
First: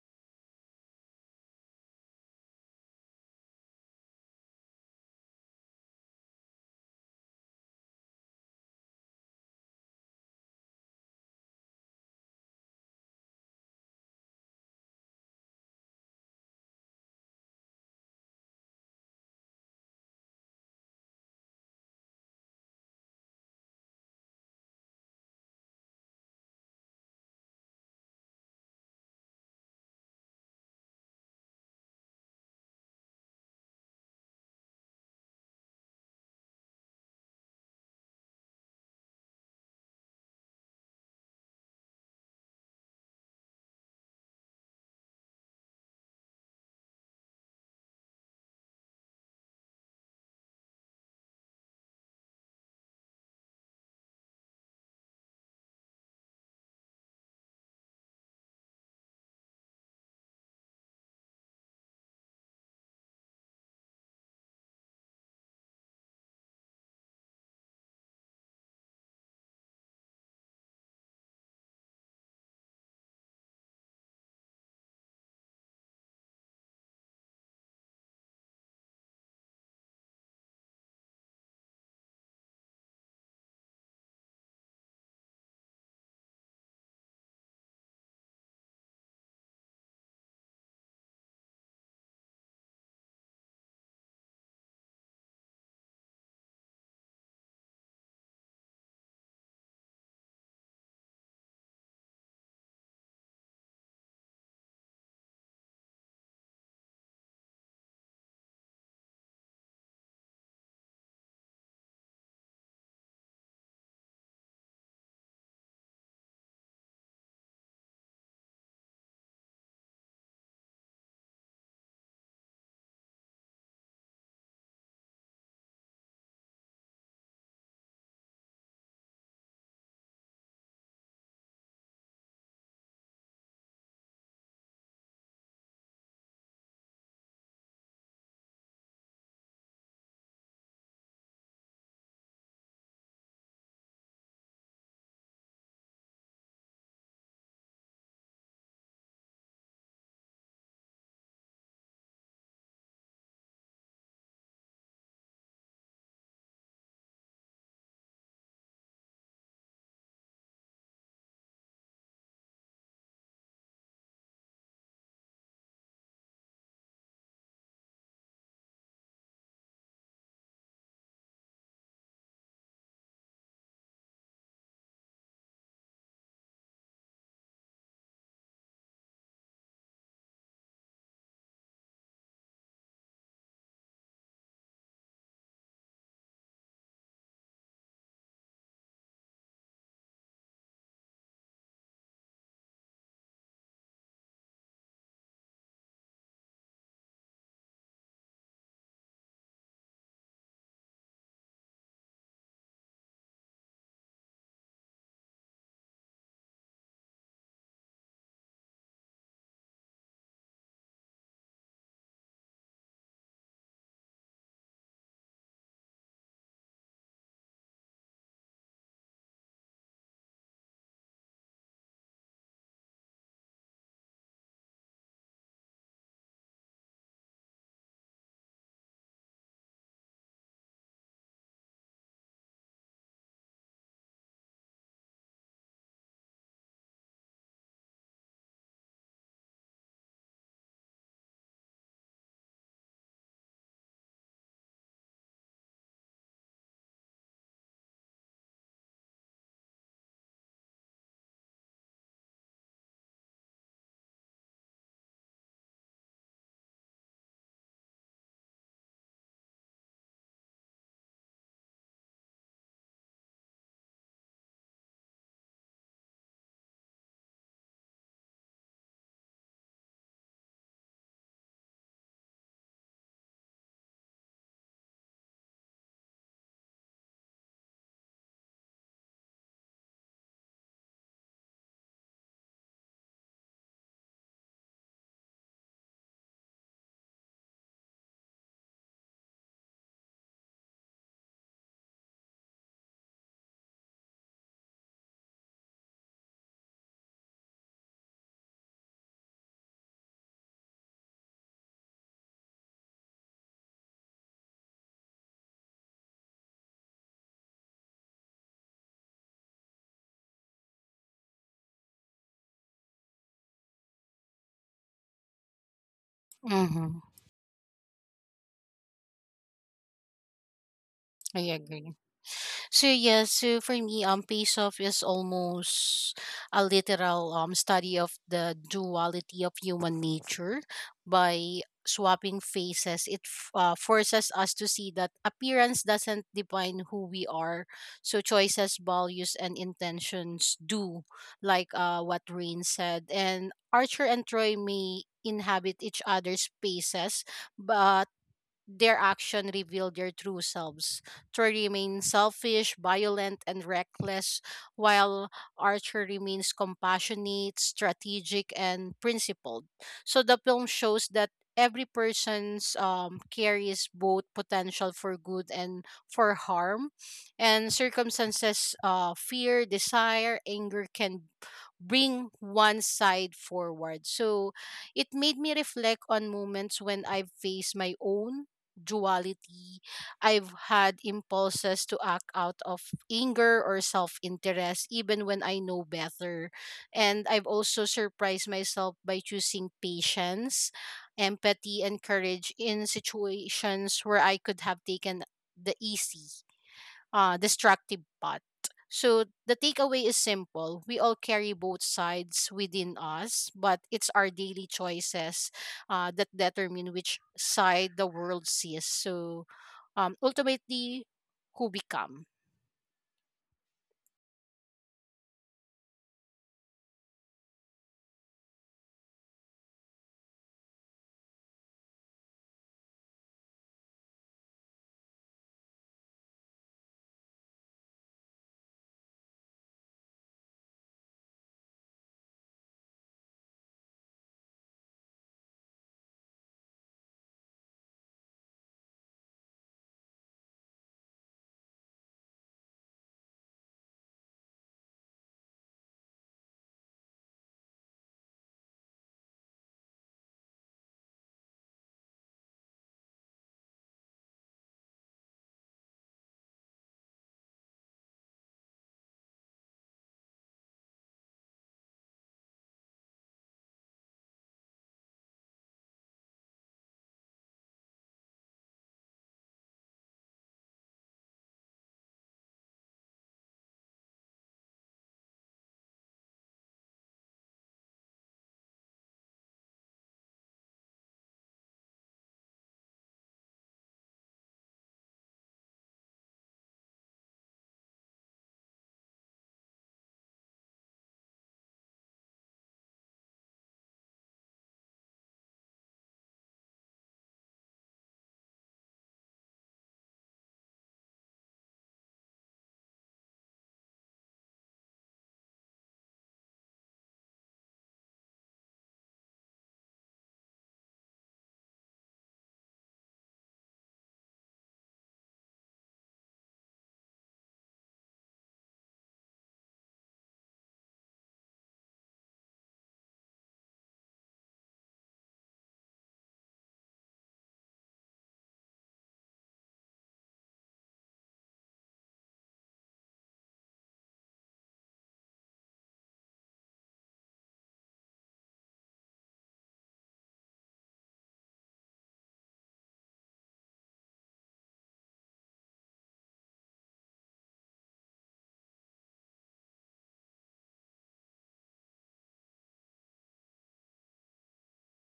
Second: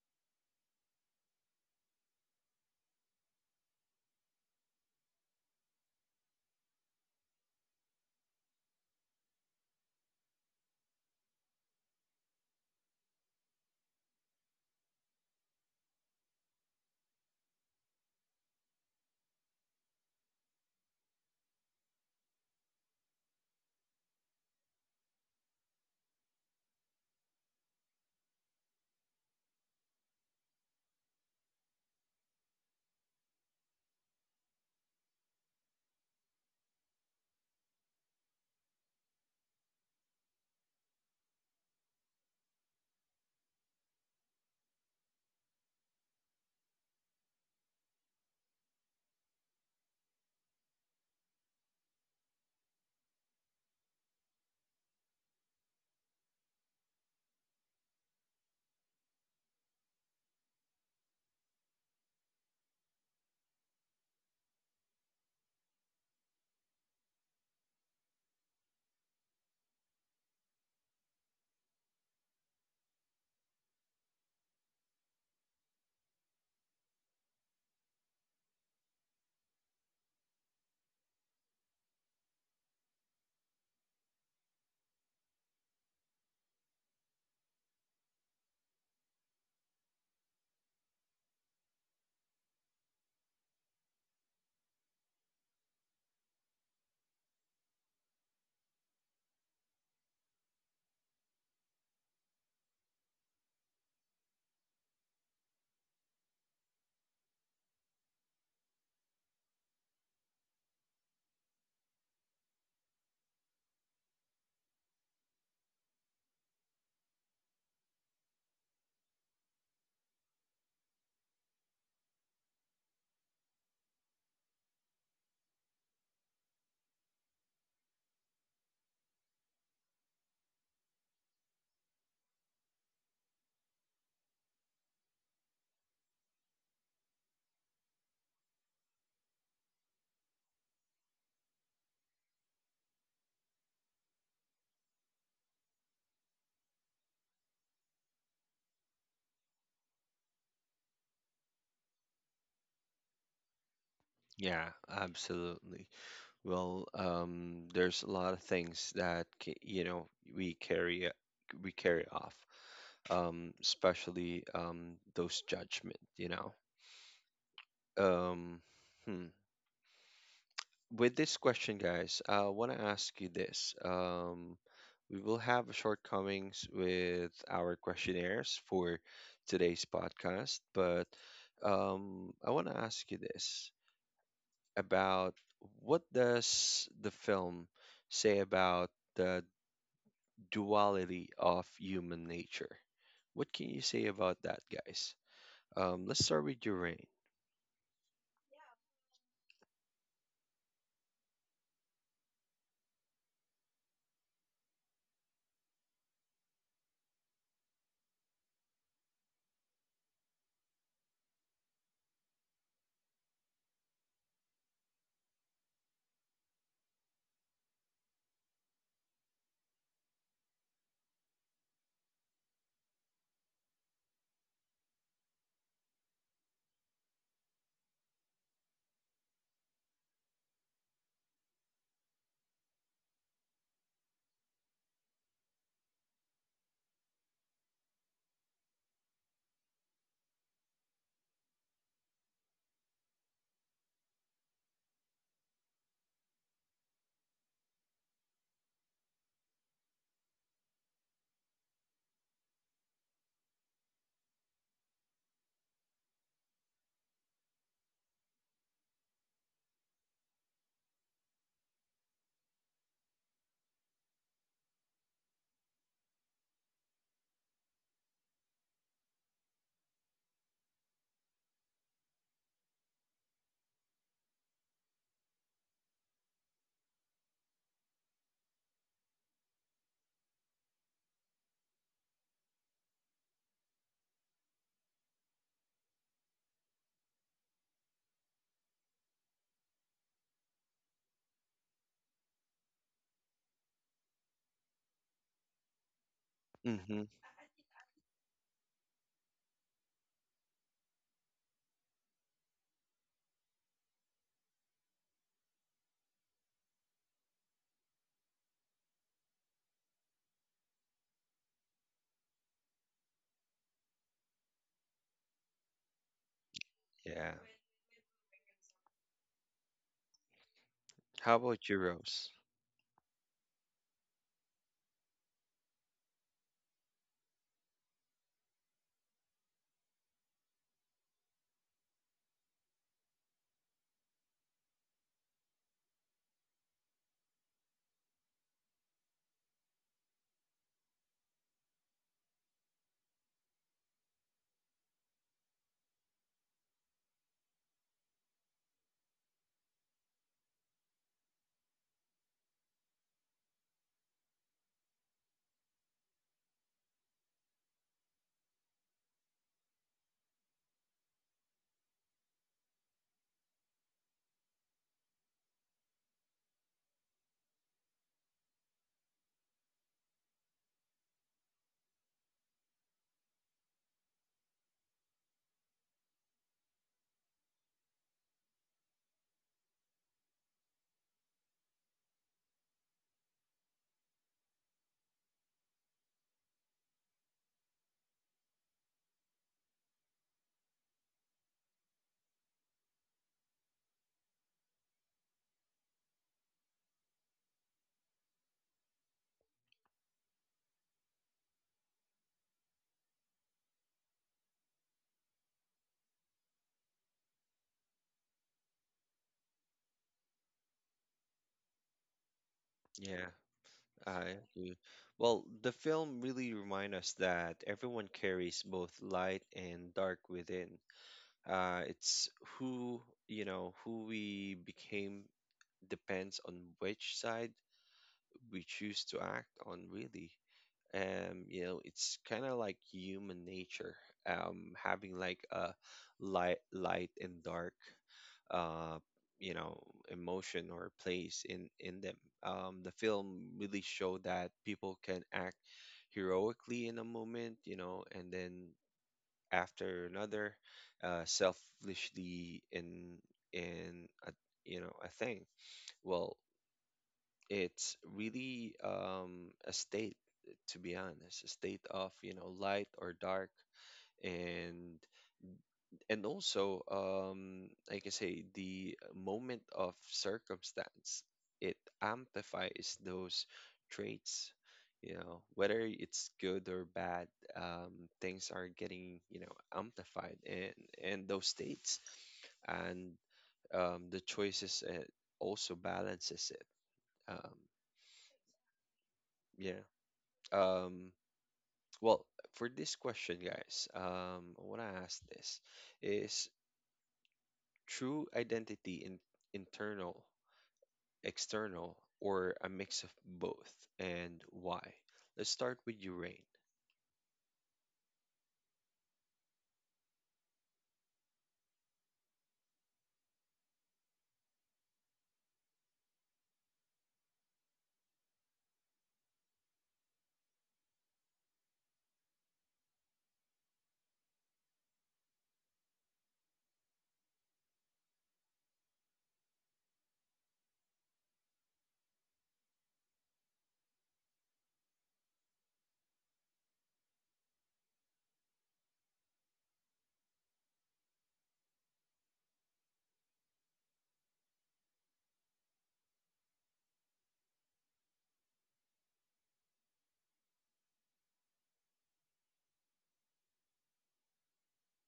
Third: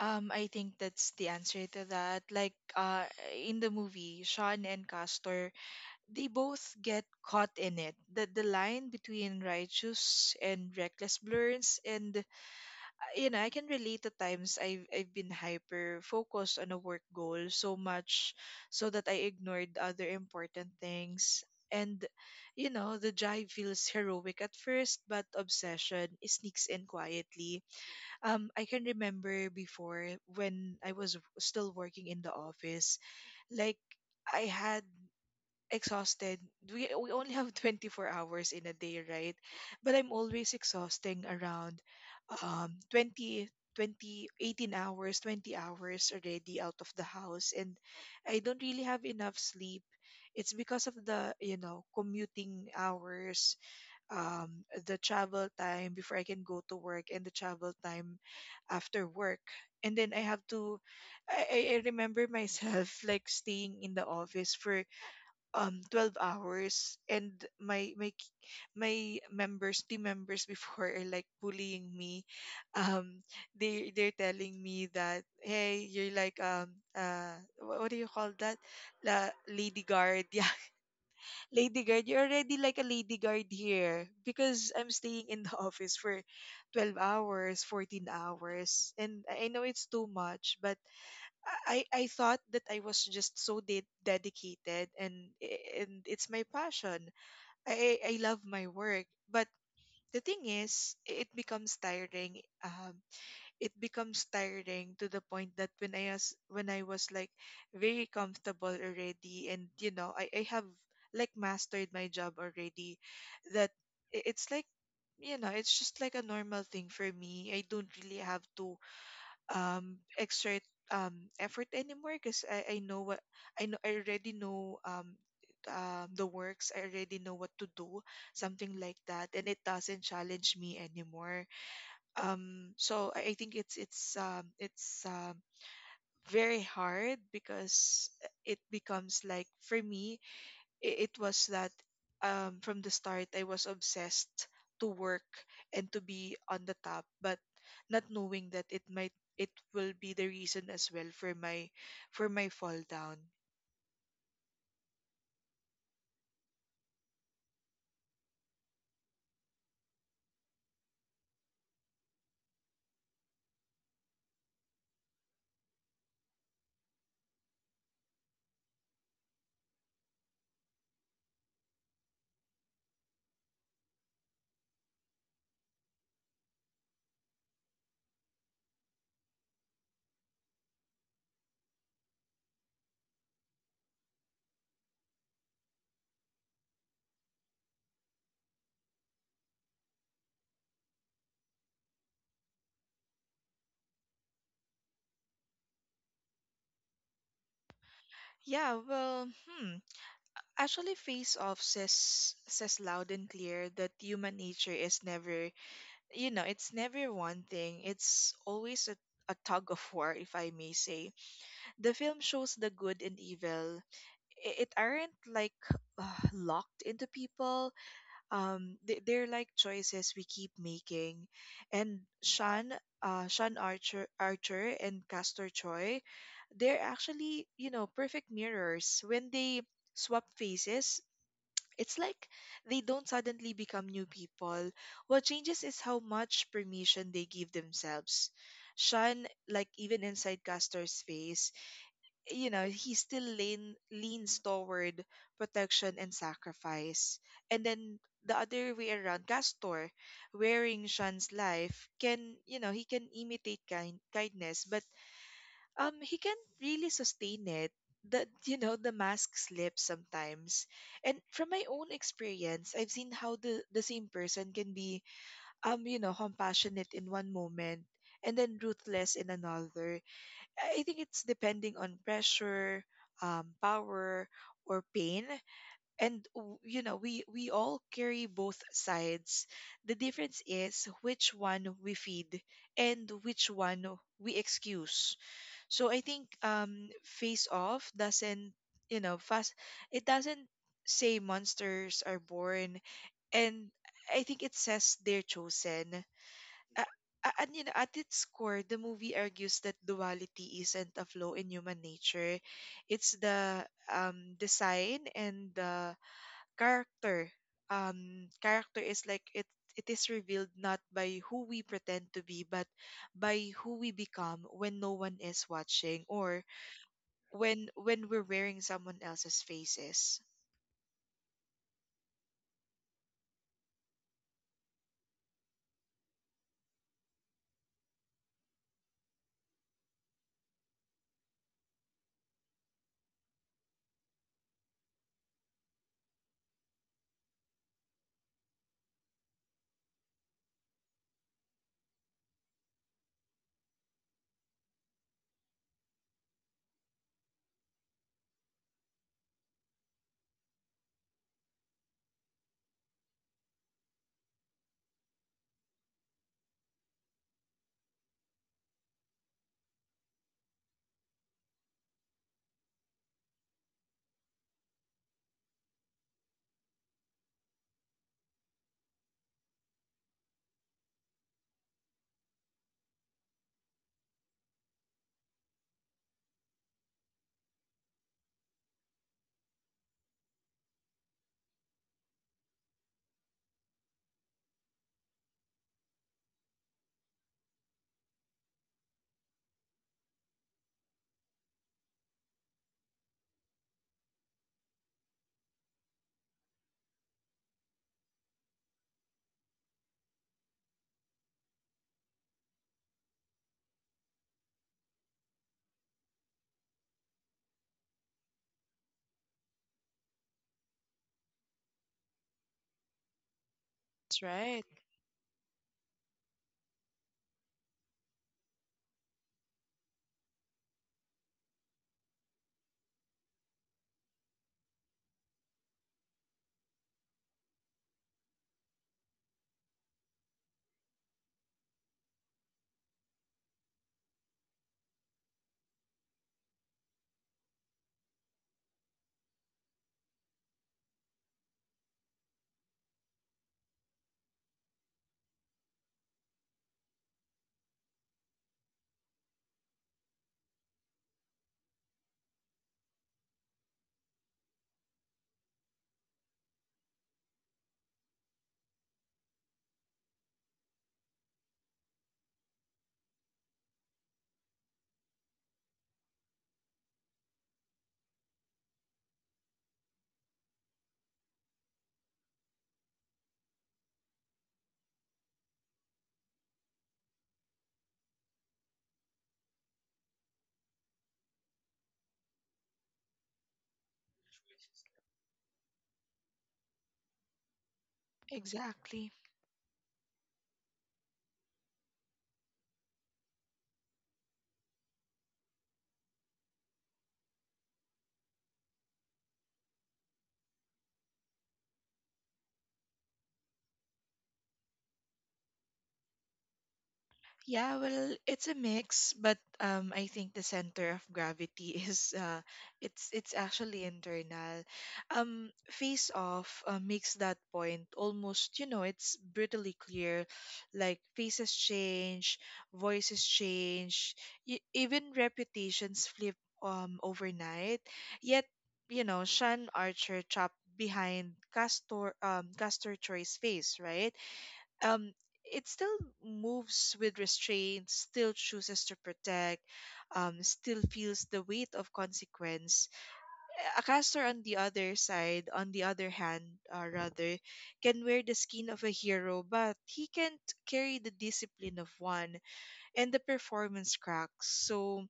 [SPEAKER 3] I think that's the answer to that. Like in the movie, Sean and Castor, they both get caught in it. The line between righteous and reckless blurs, and, you know, I can relate to times I've been hyper focused on a work goal, so much so that I ignored other important things. And, you know, the drive feels heroic at first, but obsession sneaks in quietly. I can remember before, when I was still working in the office, like I had exhausted. We only have 24 hours in a day, right? But I'm always exhausting around um 20 20 hours already out of the house, and I don't really have enough sleep. It's because of the, you know, commuting hours, um the travel time before I can go to work and the travel time after work. And then I have to I remember myself like staying in the office for 12 hours. And my k- my members team members before are like bullying me. um they're telling me that, hey, you're like, what do you call that? Lady guard, yeah, lady guard. You're already like a lady guard here because I'm staying in the office for 12 hours, 14 hours, and I know it's too much. But I thought that I was just so dedicated, and it's my passion. I love my work, but the thing is, it becomes tiring. It becomes tiring to the point that when I was like very comfortable already, and, you know, I have like mastered my job already. That it's like, you know, it's just like a normal thing for me. I don't really have to exert effort anymore because I know what I know I already know the works. I already know what to do, something like that, and it doesn't challenge me anymore. So I think it's very hard because it becomes like for me, I- it was that from the start I was obsessed to work and to be on the top, but not knowing that it will be the reason as well for my fall down.
[SPEAKER 1] Yeah, absolutely. Well, there's a lot of things that we carry off, especially, those judgment. You know, um, hmm. With this question, guys, I want to ask you this. We will have shortcomings with our questionnaires for today's podcast, but I want to ask you this about what does the film say about the duality of human nature? What can you say about that, guys? Let's start with your rain.
[SPEAKER 3] Yeah, well, hmm. Actually, Face Off says loud and clear that human nature is never, you know, it's never one thing. It's always a tug of war, if I may say. The film shows the good and evil. It aren't like locked into people. They're like choices we keep making. And Sean Archer and Castor Troy, they're actually, perfect mirrors. When they swap faces, it's like they don't suddenly become new people. What changes is how much permission they give themselves. Sean, like even inside Castor's face, he still leans toward protection and sacrifice, and then the other way around, Castor wearing Shan's life can, he can imitate kindness, but he can't really sustain it. The you know the mask slips sometimes. And from my own experience, I've seen how the same person can be, compassionate in one moment and then ruthless in another. I think it's depending on pressure, power, or pain. And we all carry both sides. The difference is which one we feed and which one we excuse. So I think Face Off doesn't, fast. It doesn't say monsters are born, and I think it says they're chosen. a-
[SPEAKER 1] Mm-hmm.
[SPEAKER 3] a- and at its core, the movie argues that duality isn't a flaw in human nature; it's the design and the character. Character is like it. It is revealed not by who we pretend to be, but by who we become when no one is watching, or
[SPEAKER 2] Mm-hmm.
[SPEAKER 1] Yeah.
[SPEAKER 3] when we're wearing someone else's faces.
[SPEAKER 1] How
[SPEAKER 2] I
[SPEAKER 1] about your
[SPEAKER 2] agree.
[SPEAKER 1] rose?
[SPEAKER 2] So yeah, so for me, Pace Off is almost a literal study of the duality of human nature. By swapping faces, it forces us to see that appearance doesn't define who we are. So choices, values, and intentions do, like what Rain said. And Archer and Troy may inhabit each other's spaces, but their action revealed their true selves. Troy remains selfish, violent, and reckless, while Archer remains compassionate, strategic, and principled. So the film shows that every person's carries both potential for good and for harm, and circumstances, fear, desire, anger can bring one side forward. So it made me reflect on moments when I've faced my own duality. I've had impulses to act out of anger or self interest, even when I know better. And I've also surprised myself by choosing patience, empathy, and courage in situations where I could have taken the easy, destructive path. So the takeaway is simple. We all carry both sides within us, but it's our daily choices that determine which side the world sees. So ultimately, who become.
[SPEAKER 1] Yeah.
[SPEAKER 3] That's
[SPEAKER 1] I
[SPEAKER 3] right.
[SPEAKER 1] agree. Well, the film really reminds us that everyone carries both light and dark within. It's who, who we became depends on which side we choose to act on, really. You know, it's kind of like human nature, having like a light and dark, uh you know emotion or place in them. The film really showed that people can act heroically in a moment, and then after another, selfishly in a, a thing. Well, it's really, a state, to be honest, a state of, light or dark, and and also, like I say, the moment of circumstance, it amplifies those traits, whether it's good or bad. Things are getting, amplified and those states. And, the choices, it also balances it. um
[SPEAKER 3] Exactly.
[SPEAKER 1] yeah um Well, for this question, guys, I want to ask this: is true identity in internal, external, or a mix of both, and why? Let's start with you, Rain.
[SPEAKER 3] Yeah, well, it's a mix, but I think the center of gravity is it's actually internal. Face Off makes that point almost, it's brutally clear. Like faces change, voices change, y even reputations flip overnight. Yet, Sean Archer chopped behind Castor Troy's face, right? um it still moves with restraint, still chooses to protect, still feels the weight of consequence. A Caster on the other side, on the other hand, rather, can wear the skin of a hero, but he can't carry the discipline of one, and the performance cracks. So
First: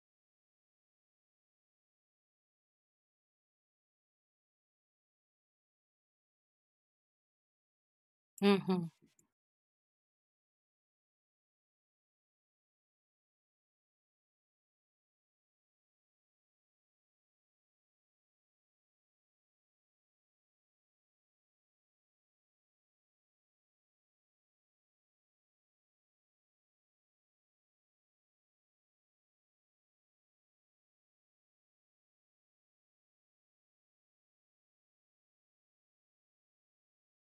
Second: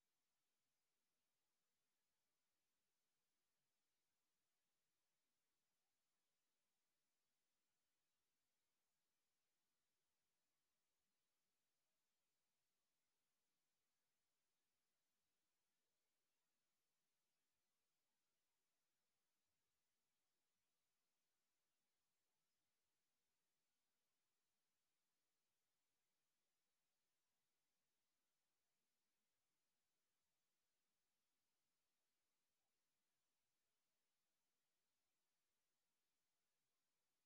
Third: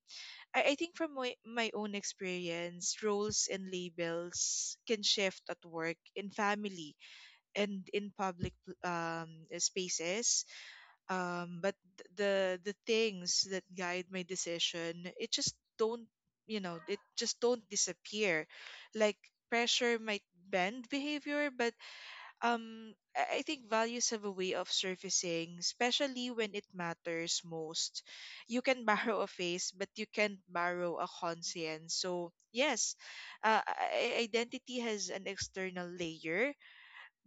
[SPEAKER 3] I think from my own experience, roles and labels can shift at work, in family, and in public
[SPEAKER 2] Mm-hmm.
[SPEAKER 3] um, spaces. But the things that guide my decision, it just don't disappear. Like pressure might bend behavior, but I think values have a way of surfacing, especially when it matters most. You can borrow a face, but you can't borrow a conscience. So yes, uh, i- identity has an external layer,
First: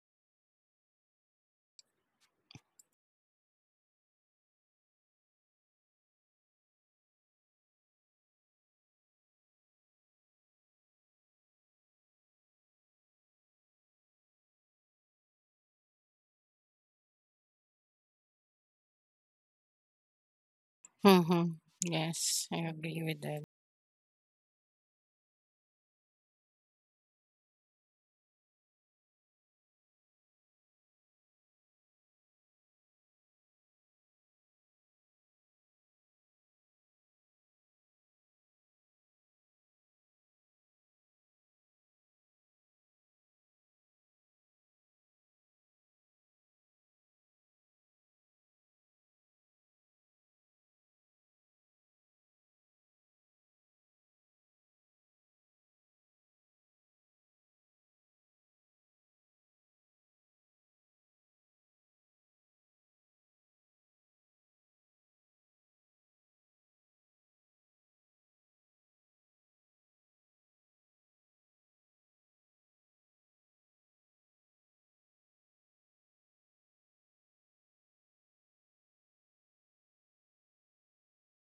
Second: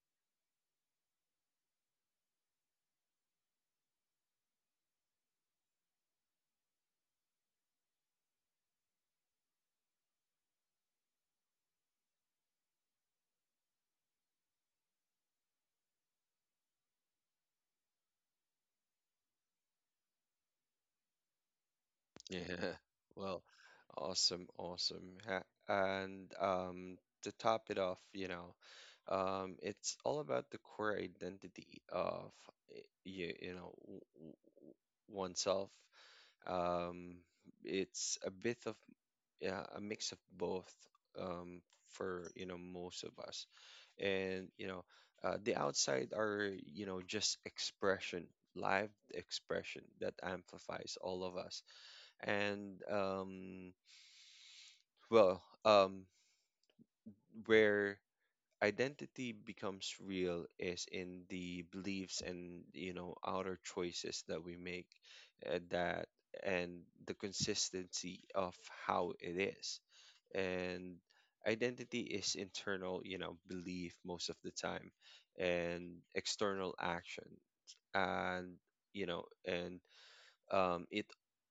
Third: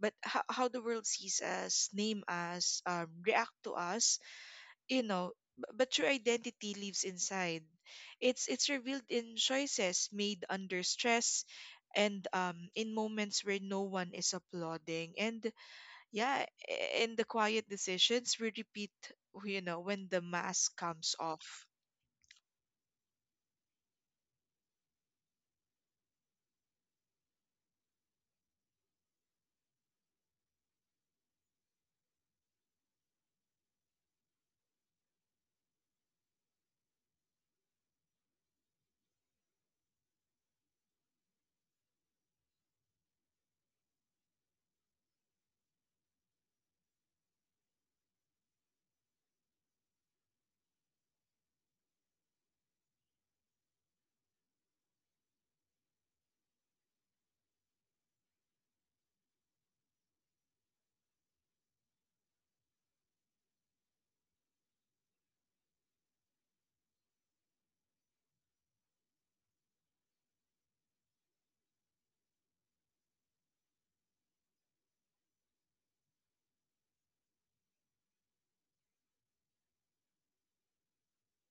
[SPEAKER 3] but how the world sees us, name us, react to us, you know but your identity lives inside. It's revealed in choices made under stress and in moments where no one is applauding, and yeah, in the quiet decisions we repeat, when the mask comes
[SPEAKER 2] Mm-hmm.
[SPEAKER 3] off.
[SPEAKER 1] Yeah.
[SPEAKER 2] Yes, I agree with
[SPEAKER 1] Well,
[SPEAKER 2] that.
[SPEAKER 1] awesome, awesome. And, to top it off, it's all about the core identity of you, you know, w- w- w- oneself. Um, it's a bit of yeah, a mix of both, um, for, most of us. And, the outside are, just expression, live expression that amplifies all of us, and well, um, where identity becomes real is in the beliefs and, outer choices that we make, that and the consistency of how it is. And identity is internal, belief most of the time, and external action, and, you know and it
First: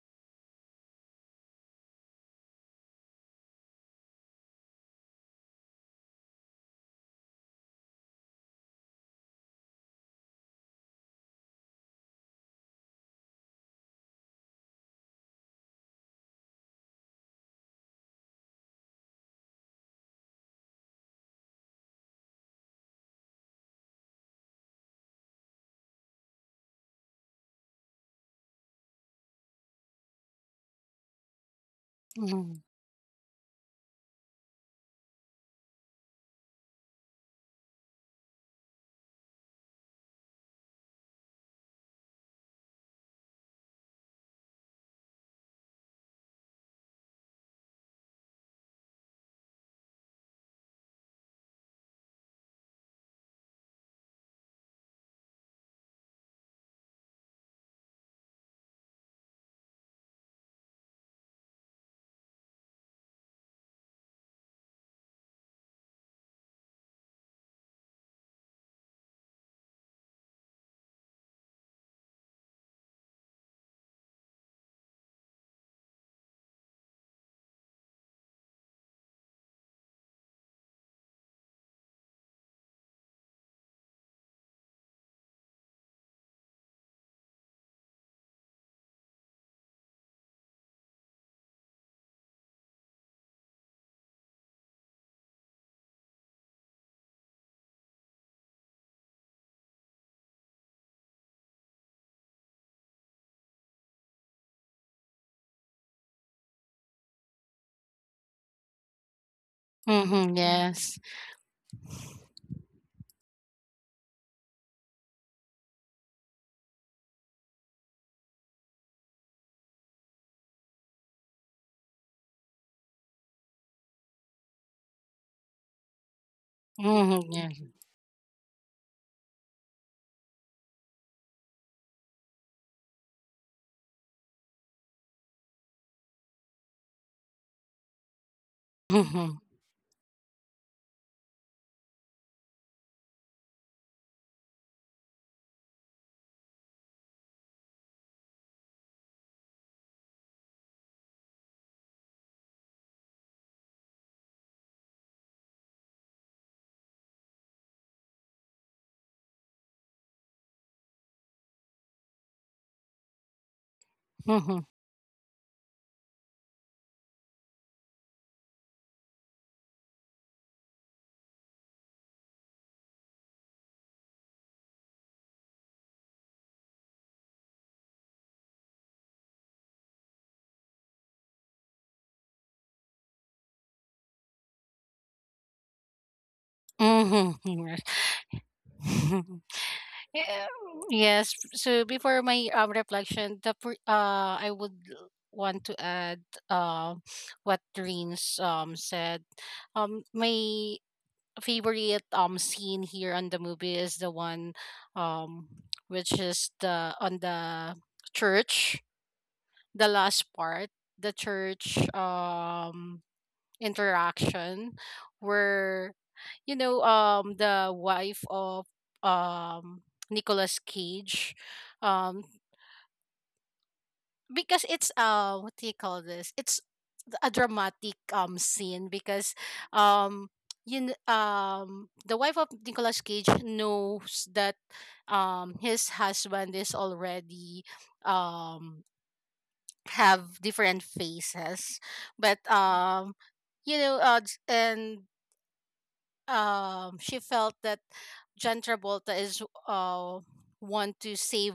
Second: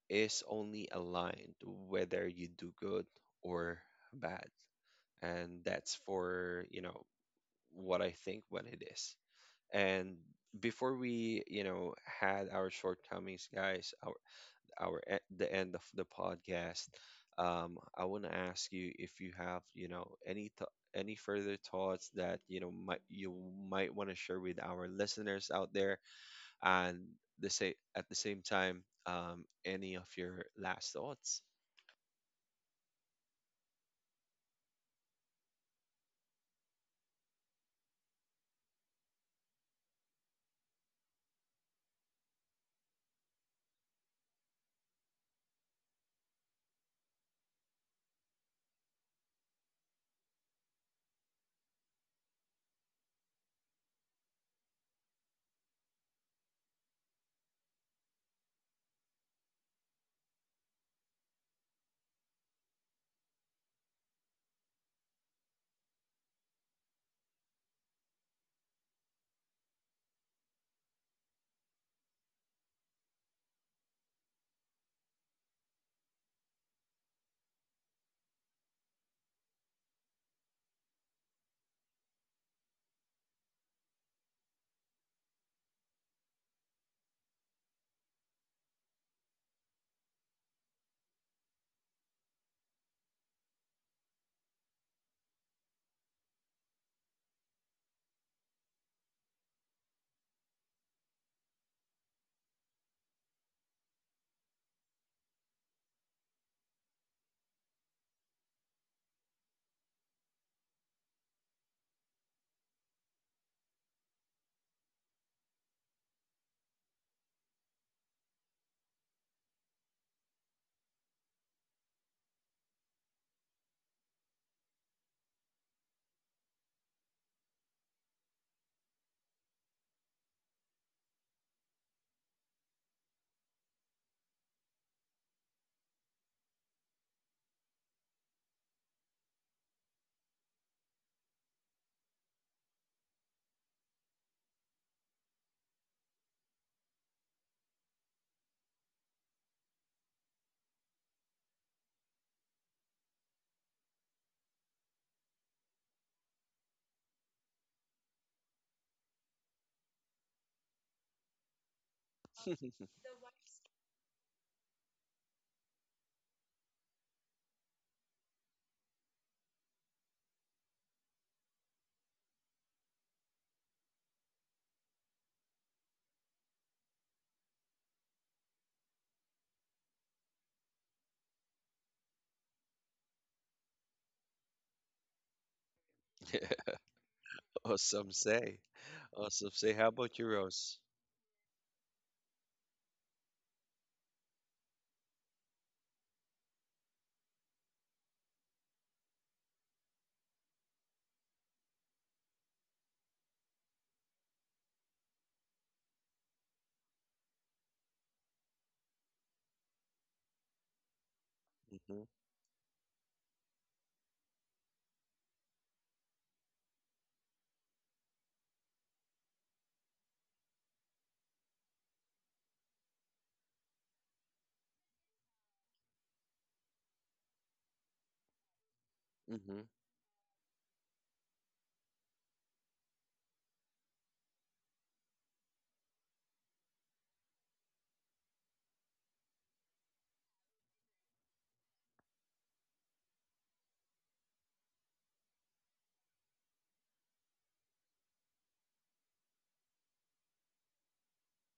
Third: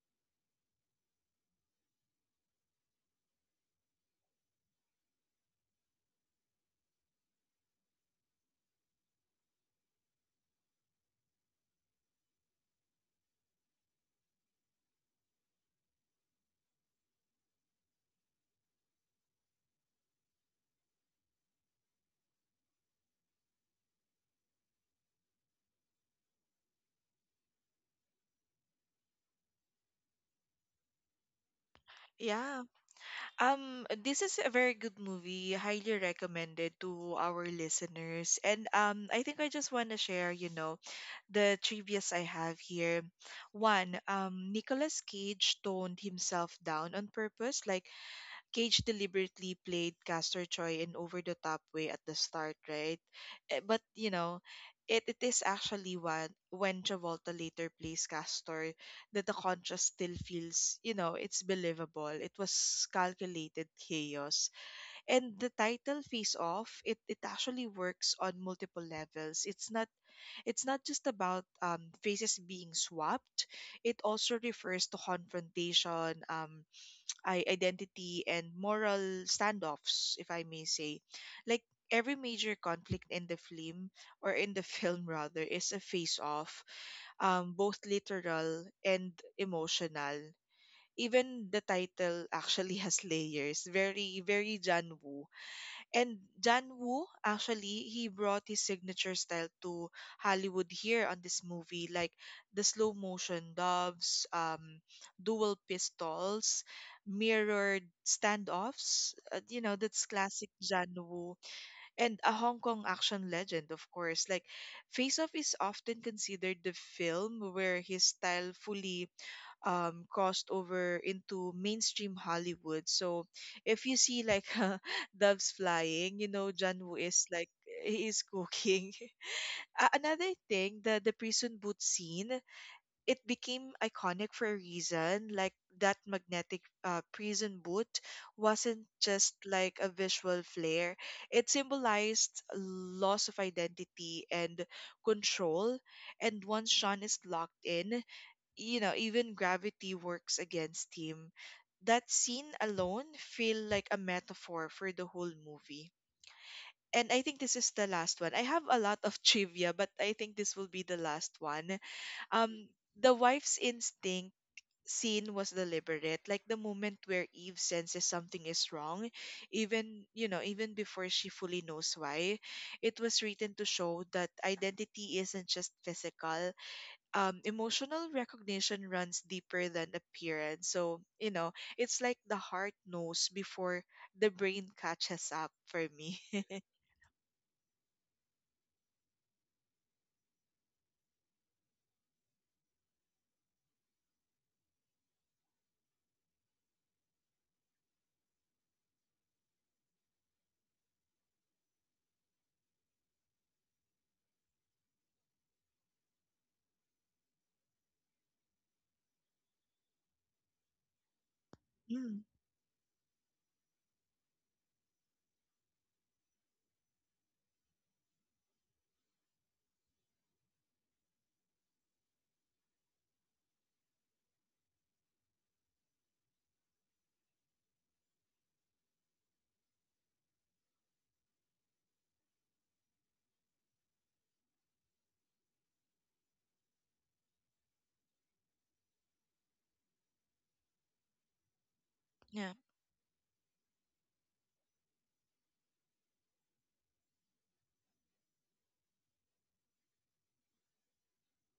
[SPEAKER 1] is only aligned to whether you do good or bad. And that's for, what I think when it is. And before we, had our shortcomings, guys, the end of the podcast, I want to ask you if you have, any further thoughts that, might you might want to share with our listeners out there. And the say at the same time, any of your last thoughts?
[SPEAKER 2] Mm-hmm.
[SPEAKER 3] Yeah, this is a very good movie, highly recommended to our listeners. And I think I just want to share, the trivias I have here. One, Nicolas Cage toned himself down on purpose. Like Cage deliberately played Castor Troy in over the top way at the start, right? But it is actually one when Travolta later plays Castor that the contrast still feels, it's believable. It was calculated chaos. And the title Face Off, it actually works on multiple levels. It's not just about faces being swapped, it also refers to confrontation, identity, and moral standoffs, if I may say. Like every major conflict in the film, or in the film rather, is a face off, both literal and emotional. Even the title actually has layers. Very John Woo, actually, he brought his signature style to Hollywood here on this movie, like the slow motion doves, dual pistols, mirrored standoffs. You know, that's
[SPEAKER 2] Mm-hmm.
[SPEAKER 3] classic John
[SPEAKER 2] Yes.
[SPEAKER 3] Woo. And a Hong Kong action legend, of course. Like, Face Off is often considered the film where his style fully crossed over into mainstream Hollywood. So if you see like doves flying, you know John Woo
[SPEAKER 2] Mm-hmm.
[SPEAKER 3] is like
[SPEAKER 2] Yes.
[SPEAKER 3] he is cooking. Another thing, the prison boot scene, it became iconic for a reason. Like that magnetic prison boot wasn't just
[SPEAKER 2] Mm-hmm.
[SPEAKER 3] like a visual flair; it symbolized loss of identity and control. And once Sean is locked in, you know, even gravity works against him. That scene alone feel like a metaphor for the whole movie. And I think this is the last one. I have a lot of trivia, but I think this will be the last one. Um, the wife's instinct
[SPEAKER 2] Mm-hmm.
[SPEAKER 3] scene was deliberate, like the moment where Eve senses something is wrong, even you know, even before she fully knows why. It was written to show that identity isn't just physical; emotional recognition runs deeper than appearance. So, you know, it's like the heart knows before the brain catches up for me.
[SPEAKER 1] Yeah,
[SPEAKER 2] Mm-hmm.
[SPEAKER 1] awesome say, how about you,
[SPEAKER 2] Yeah.
[SPEAKER 1] Rose?
[SPEAKER 2] Yes. So before my reflection, I would want to add uh, what Reen's said. My favorite scene here on the movie is the one um which is the on the church, the last part, the church
[SPEAKER 1] Hmm.
[SPEAKER 3] Mm.
[SPEAKER 2] um interaction where you know the wife of um Nicolas Cage, um because it's what do you call this, it's a dramatic scene because
[SPEAKER 1] Hmm.
[SPEAKER 2] um you kn- the wife of Nicolas Cage knows that his husband is already um have different faces, but
[SPEAKER 3] Yeah,
[SPEAKER 2] you know, and she felt that John Travolta is uh want to save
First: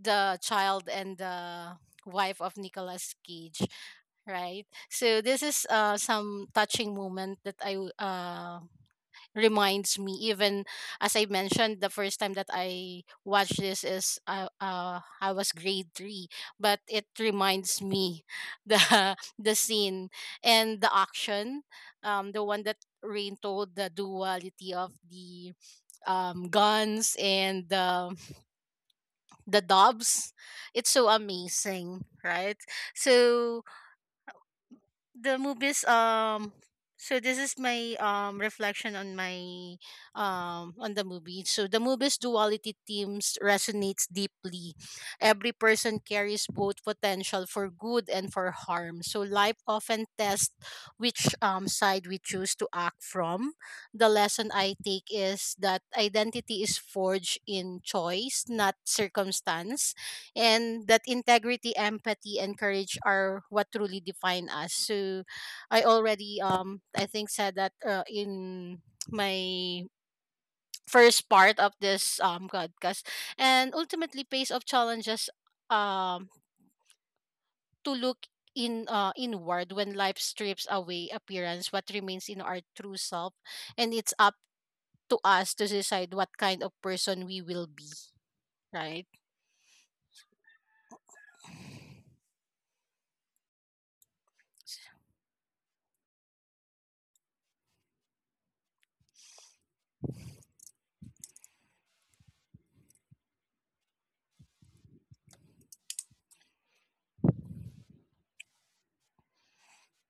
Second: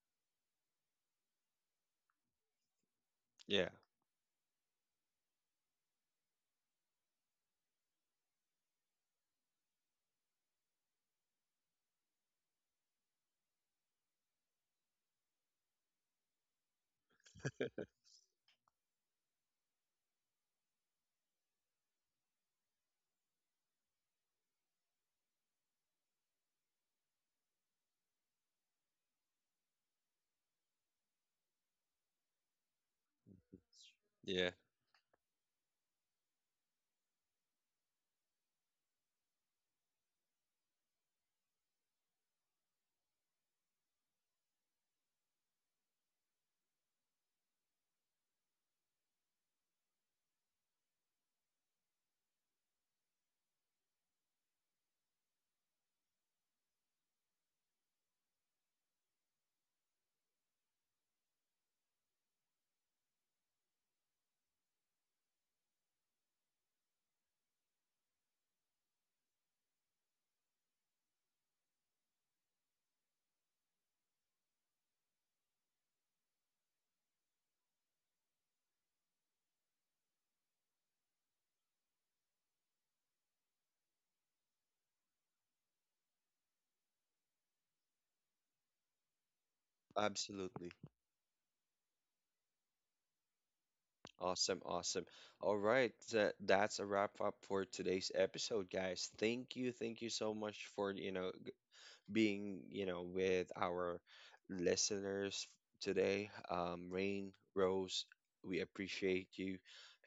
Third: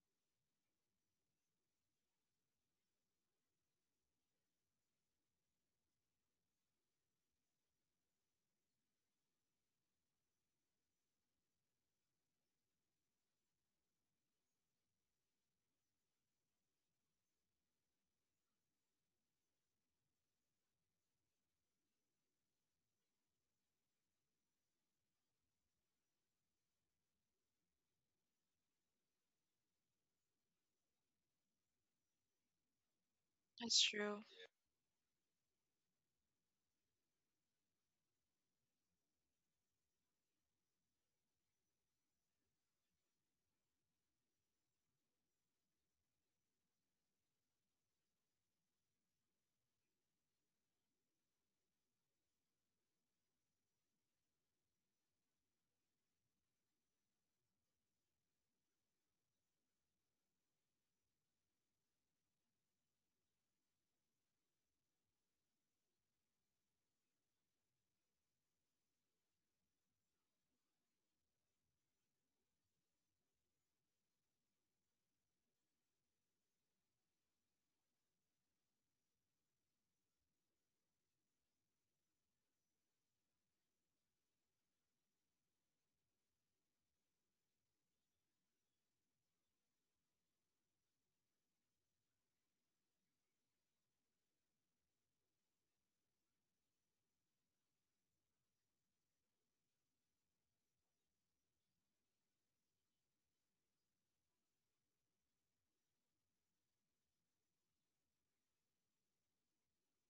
[SPEAKER 2] the child and the wife of Nicolas Cage,
[SPEAKER 1] Yeah.
[SPEAKER 2] right? So this is some touching moment that reminds me, even as I mentioned the first time that I watched this is I was grade 3, but it reminds me the scene and the action, the one that rain told, the duality of the guns and the dobs. It's so amazing, right? So
[SPEAKER 3] that's true.
[SPEAKER 1] Yeah,
[SPEAKER 2] the movies, so this is my reflection on my on the movie. So the movie's duality themes resonates deeply. Every person carries both potential for good and for harm, so life often tests which side we choose to act from. The lesson I take is that identity is forged in choice, not circumstance, and that integrity, empathy, and courage are what truly define us. So, I already I think said that in my first part of this podcast, and ultimately pace of challenges um to look in inward. When life strips away appearance, what remains in our true self, and it's up to us to decide what kind of person we will be, right?
[SPEAKER 1] absolutely. Awesome, awesome. All right, that's a wrap up for today's episode, guys. Thank you, thank you so much for, being, with our listeners today. Rain, Rose, we appreciate you.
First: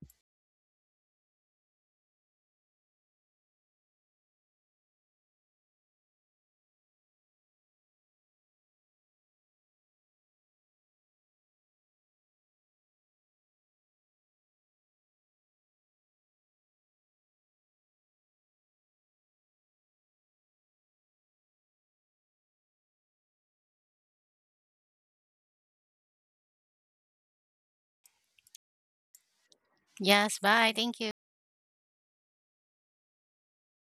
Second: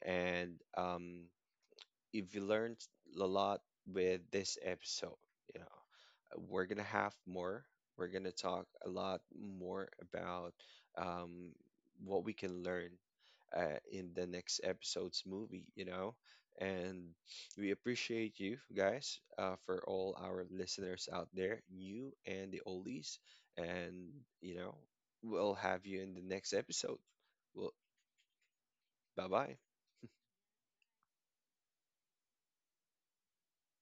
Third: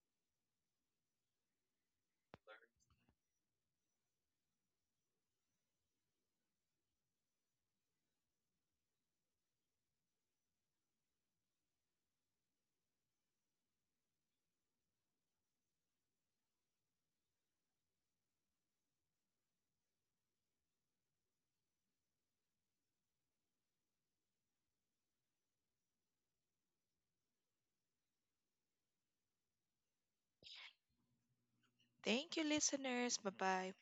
[SPEAKER 1] And if you learned a lot with this episode, we're gonna have more. We're gonna talk a lot more about, um, what we can learn, in the next episode's movie, And we appreciate you guys, for all our listeners out there, new and the oldies. And, you know, we'll have you in the next episode. Well, bye bye.
[SPEAKER 2] Yes, bye, thank you.
[SPEAKER 3] Thank you, listeners. Bye bye.